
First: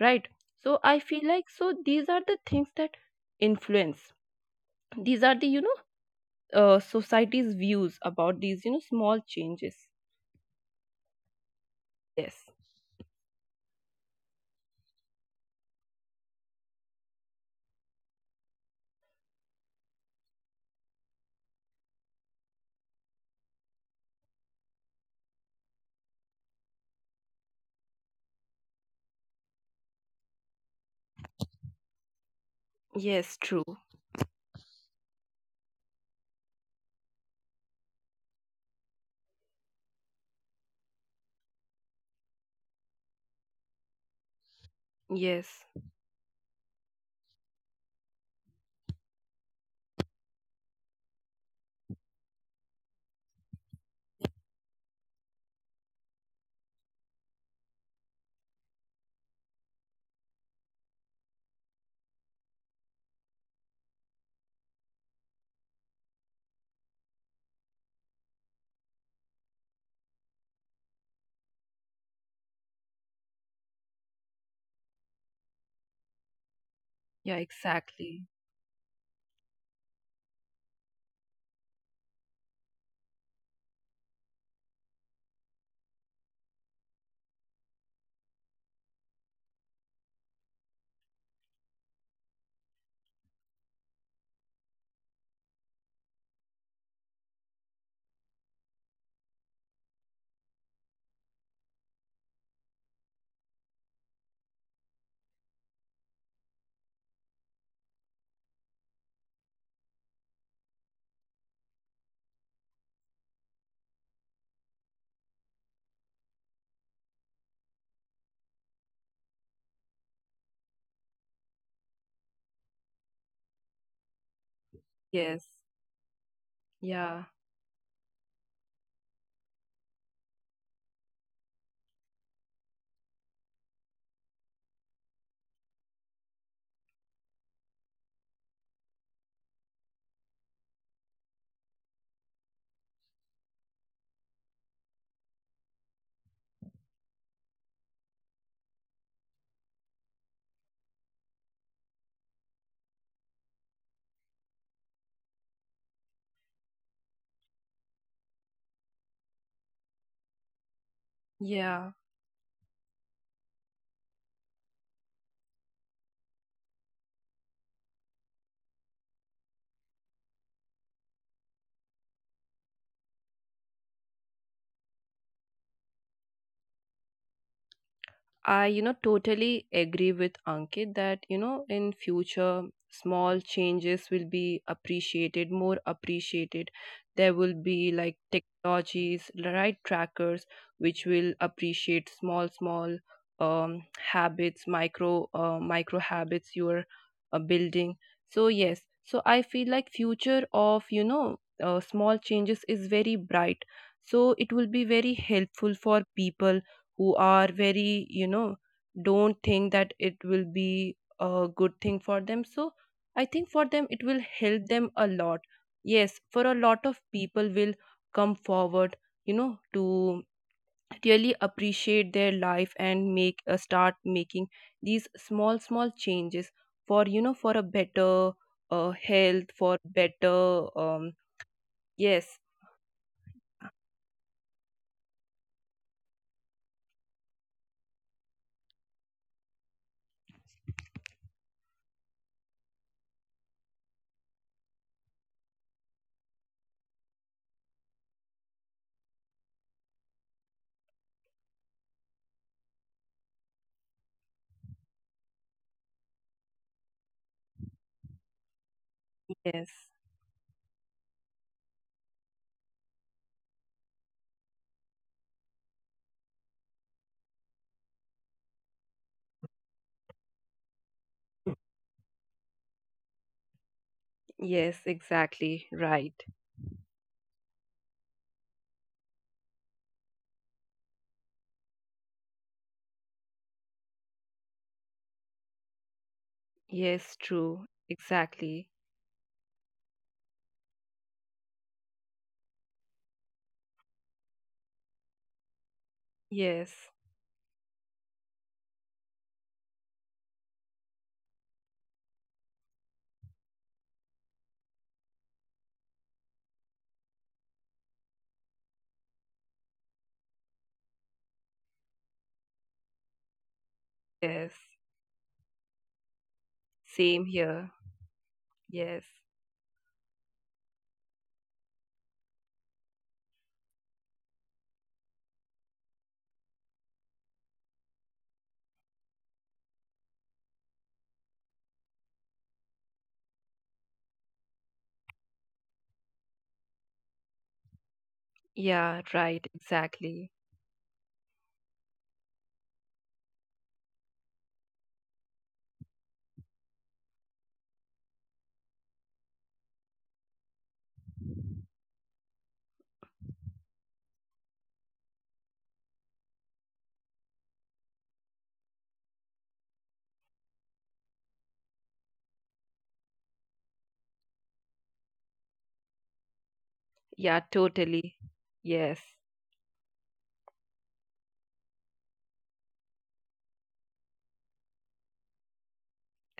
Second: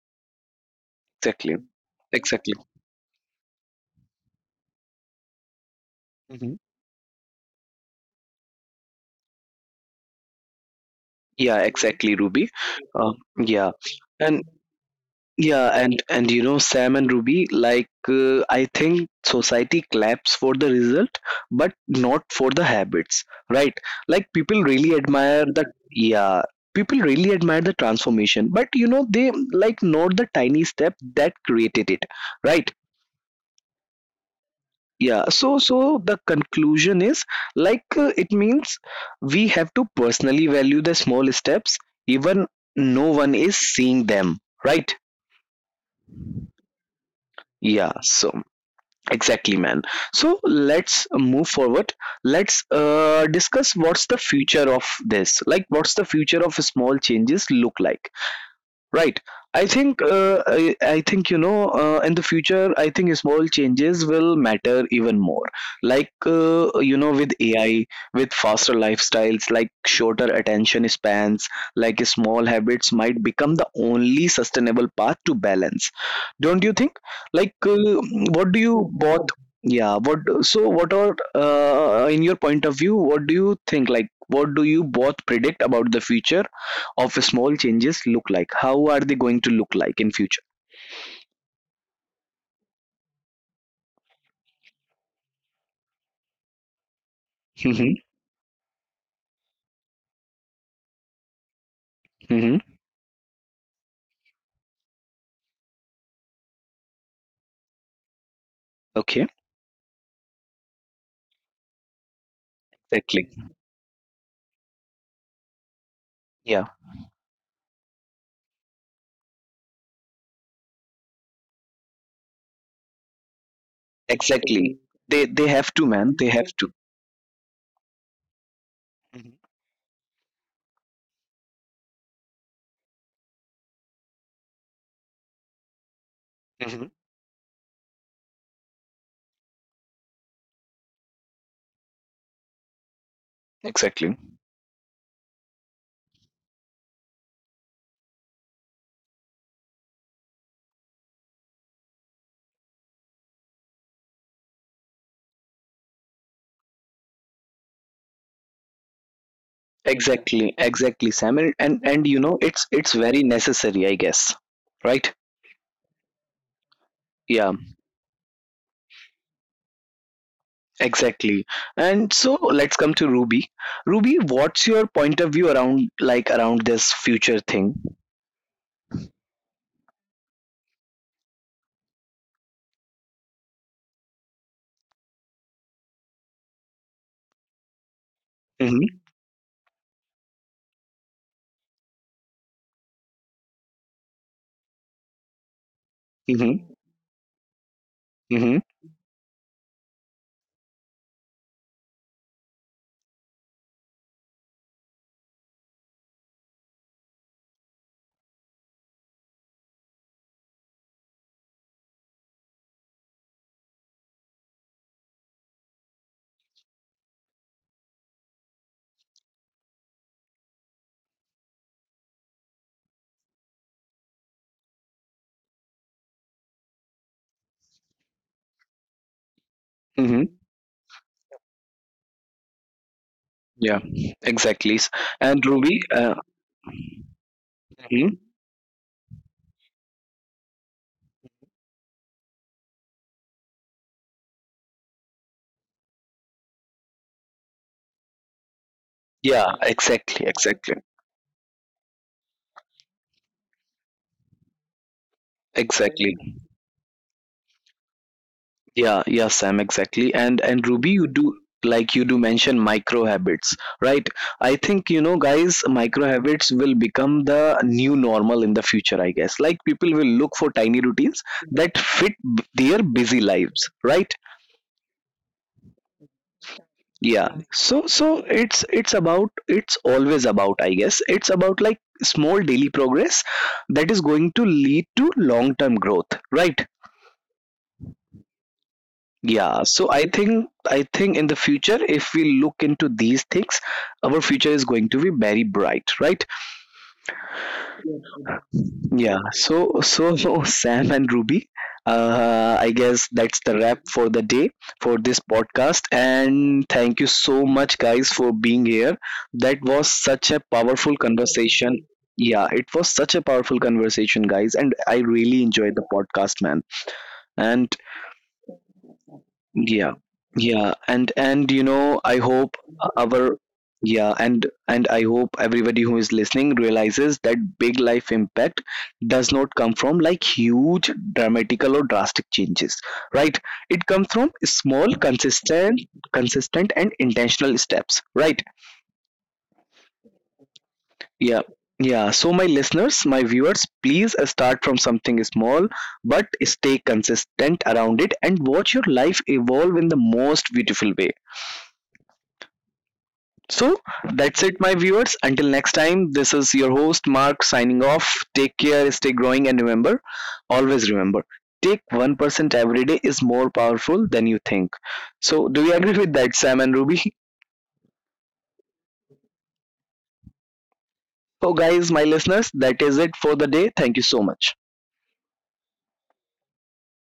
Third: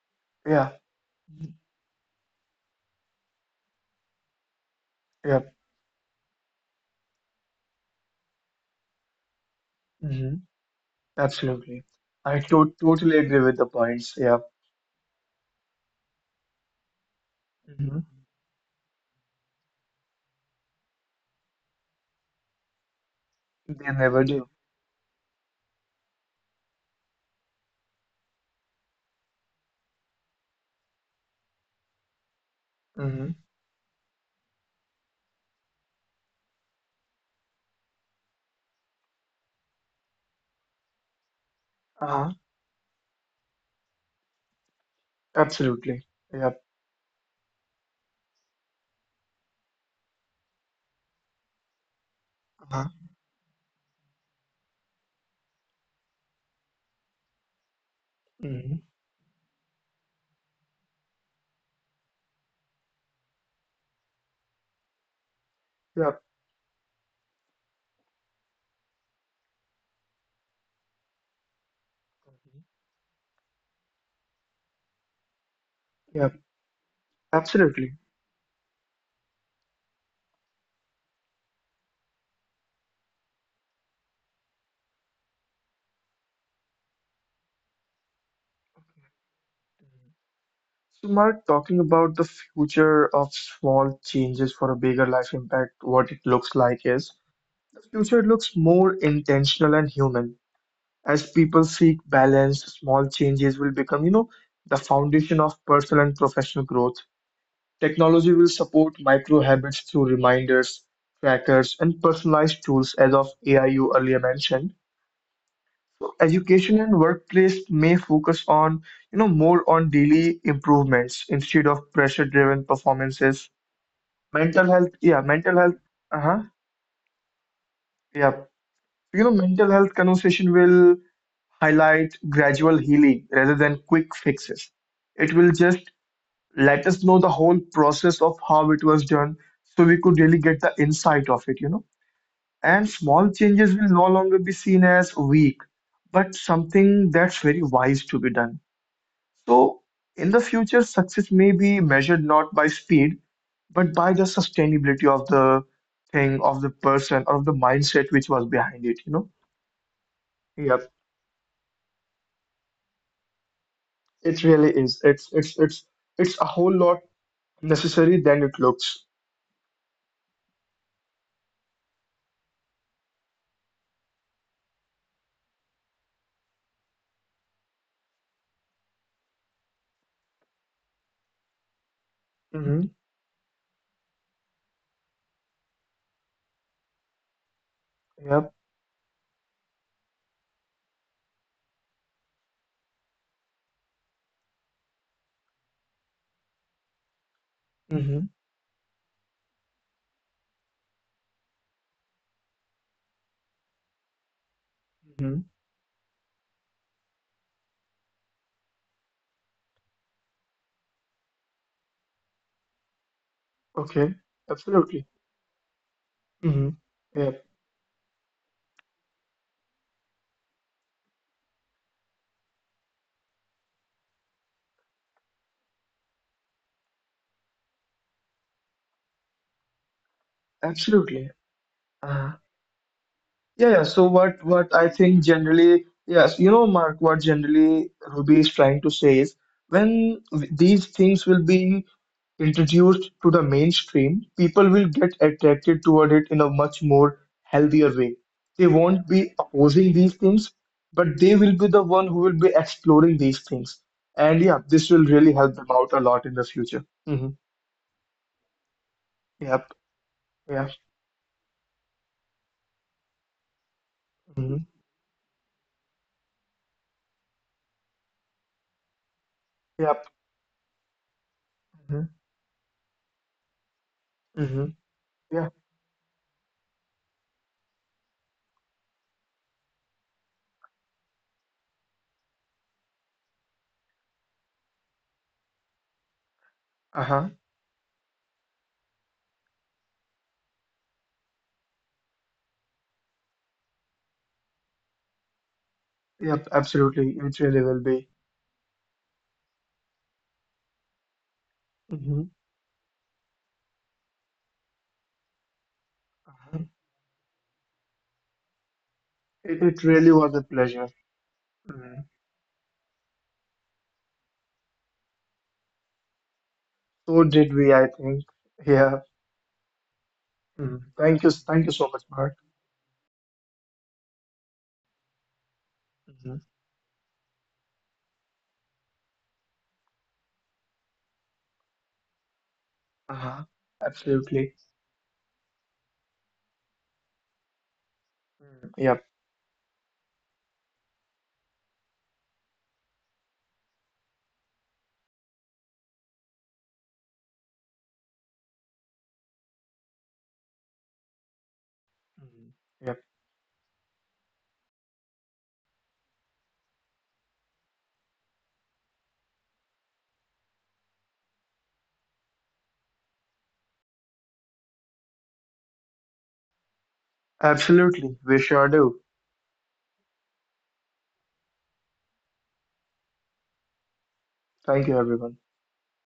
[SPEAKER 3] right?
[SPEAKER 2] Yeah.
[SPEAKER 3] So I feel like,
[SPEAKER 2] mhm,
[SPEAKER 1] Exactly.
[SPEAKER 3] so these are the
[SPEAKER 1] Exactly.
[SPEAKER 3] things that influence, these are
[SPEAKER 2] Yeah.
[SPEAKER 3] the, you know, society's views about these, you know, small changes.
[SPEAKER 2] hmm
[SPEAKER 1] Yeah, mm-hmm,
[SPEAKER 2] Absolutely.
[SPEAKER 1] exactly,
[SPEAKER 2] I
[SPEAKER 3] Yes,
[SPEAKER 1] Ruby.
[SPEAKER 2] to totally
[SPEAKER 1] Uh,
[SPEAKER 2] agree with the
[SPEAKER 1] yeah.
[SPEAKER 2] points. Yeah.
[SPEAKER 1] And yeah, and you know Sam and Ruby, like
[SPEAKER 2] hmm
[SPEAKER 1] I think society claps for the result, but not for the habits, right?
[SPEAKER 2] They never
[SPEAKER 1] Like
[SPEAKER 2] do.
[SPEAKER 1] people really admire the, yeah, people really admire the transformation, but you know they like not the tiny step that created it, right?
[SPEAKER 3] yes,
[SPEAKER 2] Hmm
[SPEAKER 3] true.
[SPEAKER 1] Yeah, so so the conclusion is like it means we have to personally value the small steps,
[SPEAKER 2] Uh-huh.
[SPEAKER 1] even no one is seeing them, right?
[SPEAKER 3] Yes.
[SPEAKER 2] Absolutely. Yeah.
[SPEAKER 1] Yeah, so. Exactly, man. So let's move forward. Let's
[SPEAKER 2] Uh-huh.
[SPEAKER 1] discuss what's the future of this. Like, what's the future of small changes look like?
[SPEAKER 2] hmm
[SPEAKER 1] Right. I think I think you know in the future I think small changes will matter even more. Like
[SPEAKER 2] Yeah.
[SPEAKER 1] you know with AI, with faster lifestyles, like shorter attention spans, like small habits might become the only sustainable path to balance. Don't you think?
[SPEAKER 2] Yeah.
[SPEAKER 1] Like
[SPEAKER 3] Yeah,
[SPEAKER 1] what do
[SPEAKER 2] Absolutely.
[SPEAKER 1] you
[SPEAKER 3] exactly.
[SPEAKER 1] both? Yeah. What so? What are in your point of view? What do you think? Like what do you both predict about the future of small changes look like? How are they going to look like in future?
[SPEAKER 2] So, Mark, talking about the future of small changes for a bigger life impact, what it looks like is
[SPEAKER 1] hmm
[SPEAKER 2] the future looks more intentional and human. As people
[SPEAKER 1] hmm
[SPEAKER 2] seek balance, small changes will become, the foundation of personal and professional growth. Technology will
[SPEAKER 1] Okay.
[SPEAKER 2] support micro habits through reminders, trackers, and personalized
[SPEAKER 1] Exactly.
[SPEAKER 2] tools, as of AI you earlier mentioned.
[SPEAKER 1] Yeah.
[SPEAKER 2] So education and workplace may focus on, more on daily improvements instead of pressure-driven performances.
[SPEAKER 1] Exactly.
[SPEAKER 2] Mental
[SPEAKER 1] They
[SPEAKER 2] health,
[SPEAKER 1] they
[SPEAKER 2] yeah,
[SPEAKER 3] Yes.
[SPEAKER 1] have to,
[SPEAKER 2] mental
[SPEAKER 1] man.
[SPEAKER 2] health,
[SPEAKER 1] They have to.
[SPEAKER 2] uh-huh,
[SPEAKER 3] Yeah,
[SPEAKER 2] yeah. Mental health conversation will highlight gradual healing rather than quick fixes. It will just let us know the whole process of how it was done so we could really get the insight of it. And small
[SPEAKER 1] Exactly.
[SPEAKER 2] changes will no longer be seen as weak, but something that's very wise to be done. So, in the future, success may be measured not by speed, but by the sustainability of the thing, of the person, or of the mindset which was behind it.
[SPEAKER 1] Exactly. Exactly, Sam.
[SPEAKER 2] Yep,
[SPEAKER 1] And you know,
[SPEAKER 3] yeah.
[SPEAKER 1] it's very necessary, I guess. Right?
[SPEAKER 2] it really is. It's it's a whole
[SPEAKER 1] Yeah.
[SPEAKER 2] lot necessary than it looks.
[SPEAKER 1] Exactly. And so let's come to Ruby. Ruby, what's your point of view around like around this future thing?
[SPEAKER 3] I, you know, totally agree with Ankit that, you know, in future,
[SPEAKER 2] Mm-hmm.
[SPEAKER 3] small changes will be appreciated, more appreciated. There will be like
[SPEAKER 1] Mm-hmm.
[SPEAKER 2] Yep.
[SPEAKER 3] technologies, right, trackers, which will appreciate small, small um, habits, micro
[SPEAKER 1] Mm-hmm.
[SPEAKER 3] habits you are building.
[SPEAKER 1] Mm-hmm.
[SPEAKER 2] Mm-hmm.
[SPEAKER 3] So yes, so I feel like future of, you know, small changes is very bright. So it will be very
[SPEAKER 2] Mm-hmm.
[SPEAKER 3] helpful for people who are very, you know, don't think that it will be a good thing for them. So I think for them it will
[SPEAKER 2] Okay.
[SPEAKER 3] help them a
[SPEAKER 2] Absolutely.
[SPEAKER 3] lot. Yes, for a
[SPEAKER 2] Mm-hmm.
[SPEAKER 3] lot of people
[SPEAKER 2] Yep.
[SPEAKER 3] will come forward, you know, to really appreciate their life and make start making these small small changes for, you know, for a better health, for
[SPEAKER 1] Mm-hmm.
[SPEAKER 3] better
[SPEAKER 2] Absolutely.
[SPEAKER 3] yes,
[SPEAKER 2] Huh.
[SPEAKER 1] Yeah,
[SPEAKER 2] Yeah, yeah. So
[SPEAKER 1] exactly. S-
[SPEAKER 2] what
[SPEAKER 1] And
[SPEAKER 2] I
[SPEAKER 1] Ruby,
[SPEAKER 2] think generally, yes, Mark, what
[SPEAKER 1] mhm.
[SPEAKER 2] generally Ruby is trying to say is these things will be introduced to the mainstream, people will get attracted toward it in a much more healthier way. They won't
[SPEAKER 1] Yeah,
[SPEAKER 2] be
[SPEAKER 1] exactly,
[SPEAKER 2] opposing these
[SPEAKER 1] exactly,
[SPEAKER 2] things, but they will be the one who will be exploring these things. And yeah, this will really
[SPEAKER 1] exactly.
[SPEAKER 2] help them out a lot in the future. Hmm
[SPEAKER 1] Yeah, yeah, Sam, exactly.
[SPEAKER 3] yes,
[SPEAKER 2] Yep.
[SPEAKER 1] And Ruby, you do
[SPEAKER 2] Yeah.
[SPEAKER 1] like you do mention micro habits, right? I think you know,
[SPEAKER 2] hmm
[SPEAKER 1] guys, micro habits will become the new normal in the future, I guess. Like people will look for tiny
[SPEAKER 2] Yep.
[SPEAKER 1] routines that fit b- their
[SPEAKER 2] hmm
[SPEAKER 1] busy lives, right?
[SPEAKER 2] hmm
[SPEAKER 3] yes,
[SPEAKER 2] Yeah.
[SPEAKER 3] exactly, right,
[SPEAKER 1] Yeah. So so it's about, it's always about, I guess. It's about like small daily progress that is going to lead to long-term growth, right?
[SPEAKER 3] yes,
[SPEAKER 2] Uh-huh.
[SPEAKER 3] true, exactly.
[SPEAKER 1] Yeah, so I think, I think in the future, if we look into these things, our future is going to be very bright, right?
[SPEAKER 2] Yep.
[SPEAKER 3] Yes,
[SPEAKER 2] Absolutely. It really will be.
[SPEAKER 1] Yeah. So so, so, <laughs> Sam and Ruby, I guess
[SPEAKER 2] Hmm
[SPEAKER 1] that's the wrap for the day for this podcast. And thank you so
[SPEAKER 2] Uh-huh.
[SPEAKER 1] much, guys, for being here. That was such a
[SPEAKER 2] It
[SPEAKER 1] powerful
[SPEAKER 2] really was a pleasure.
[SPEAKER 1] conversation. Yeah, it was
[SPEAKER 2] Mhm.
[SPEAKER 1] such a powerful conversation, guys, and I
[SPEAKER 3] yes.
[SPEAKER 1] really enjoyed the podcast, man. And
[SPEAKER 3] Same
[SPEAKER 2] So did
[SPEAKER 3] here.
[SPEAKER 2] we, I think.
[SPEAKER 3] Yes.
[SPEAKER 2] Yeah.
[SPEAKER 1] yeah yeah, and you
[SPEAKER 2] Mhm.
[SPEAKER 1] know,
[SPEAKER 2] Thank you.
[SPEAKER 1] I
[SPEAKER 2] Thank you
[SPEAKER 1] hope
[SPEAKER 2] so much, Mark.
[SPEAKER 1] our, yeah, and I hope everybody who is listening realizes
[SPEAKER 2] Mhm.
[SPEAKER 1] that big life impact does not come from like huge dramatical or drastic changes, right? It comes
[SPEAKER 2] Uh-huh.
[SPEAKER 1] from small
[SPEAKER 2] Absolutely.
[SPEAKER 1] consistent and intentional steps, right?
[SPEAKER 2] Mm,
[SPEAKER 3] Yeah,
[SPEAKER 2] Yep.
[SPEAKER 3] right, exactly.
[SPEAKER 1] Yeah, yeah, so my listeners, my viewers, please start from something small, but stay consistent around it and watch your life evolve in the most beautiful way.
[SPEAKER 2] Mm,
[SPEAKER 1] So
[SPEAKER 2] Yep.
[SPEAKER 1] that's it, my viewers. Until next time, this is your host Mark signing off. Take care, stay growing, and remember, always remember, take 1% every day is more powerful than you think. So, do you agree with that, Sam and Ruby? <laughs>
[SPEAKER 3] Yeah, totally.
[SPEAKER 2] Absolutely. We sure do.
[SPEAKER 3] Yes.
[SPEAKER 1] So, guys, my listeners, that is it for the day. Thank you so much.
[SPEAKER 2] Thank you, everyone.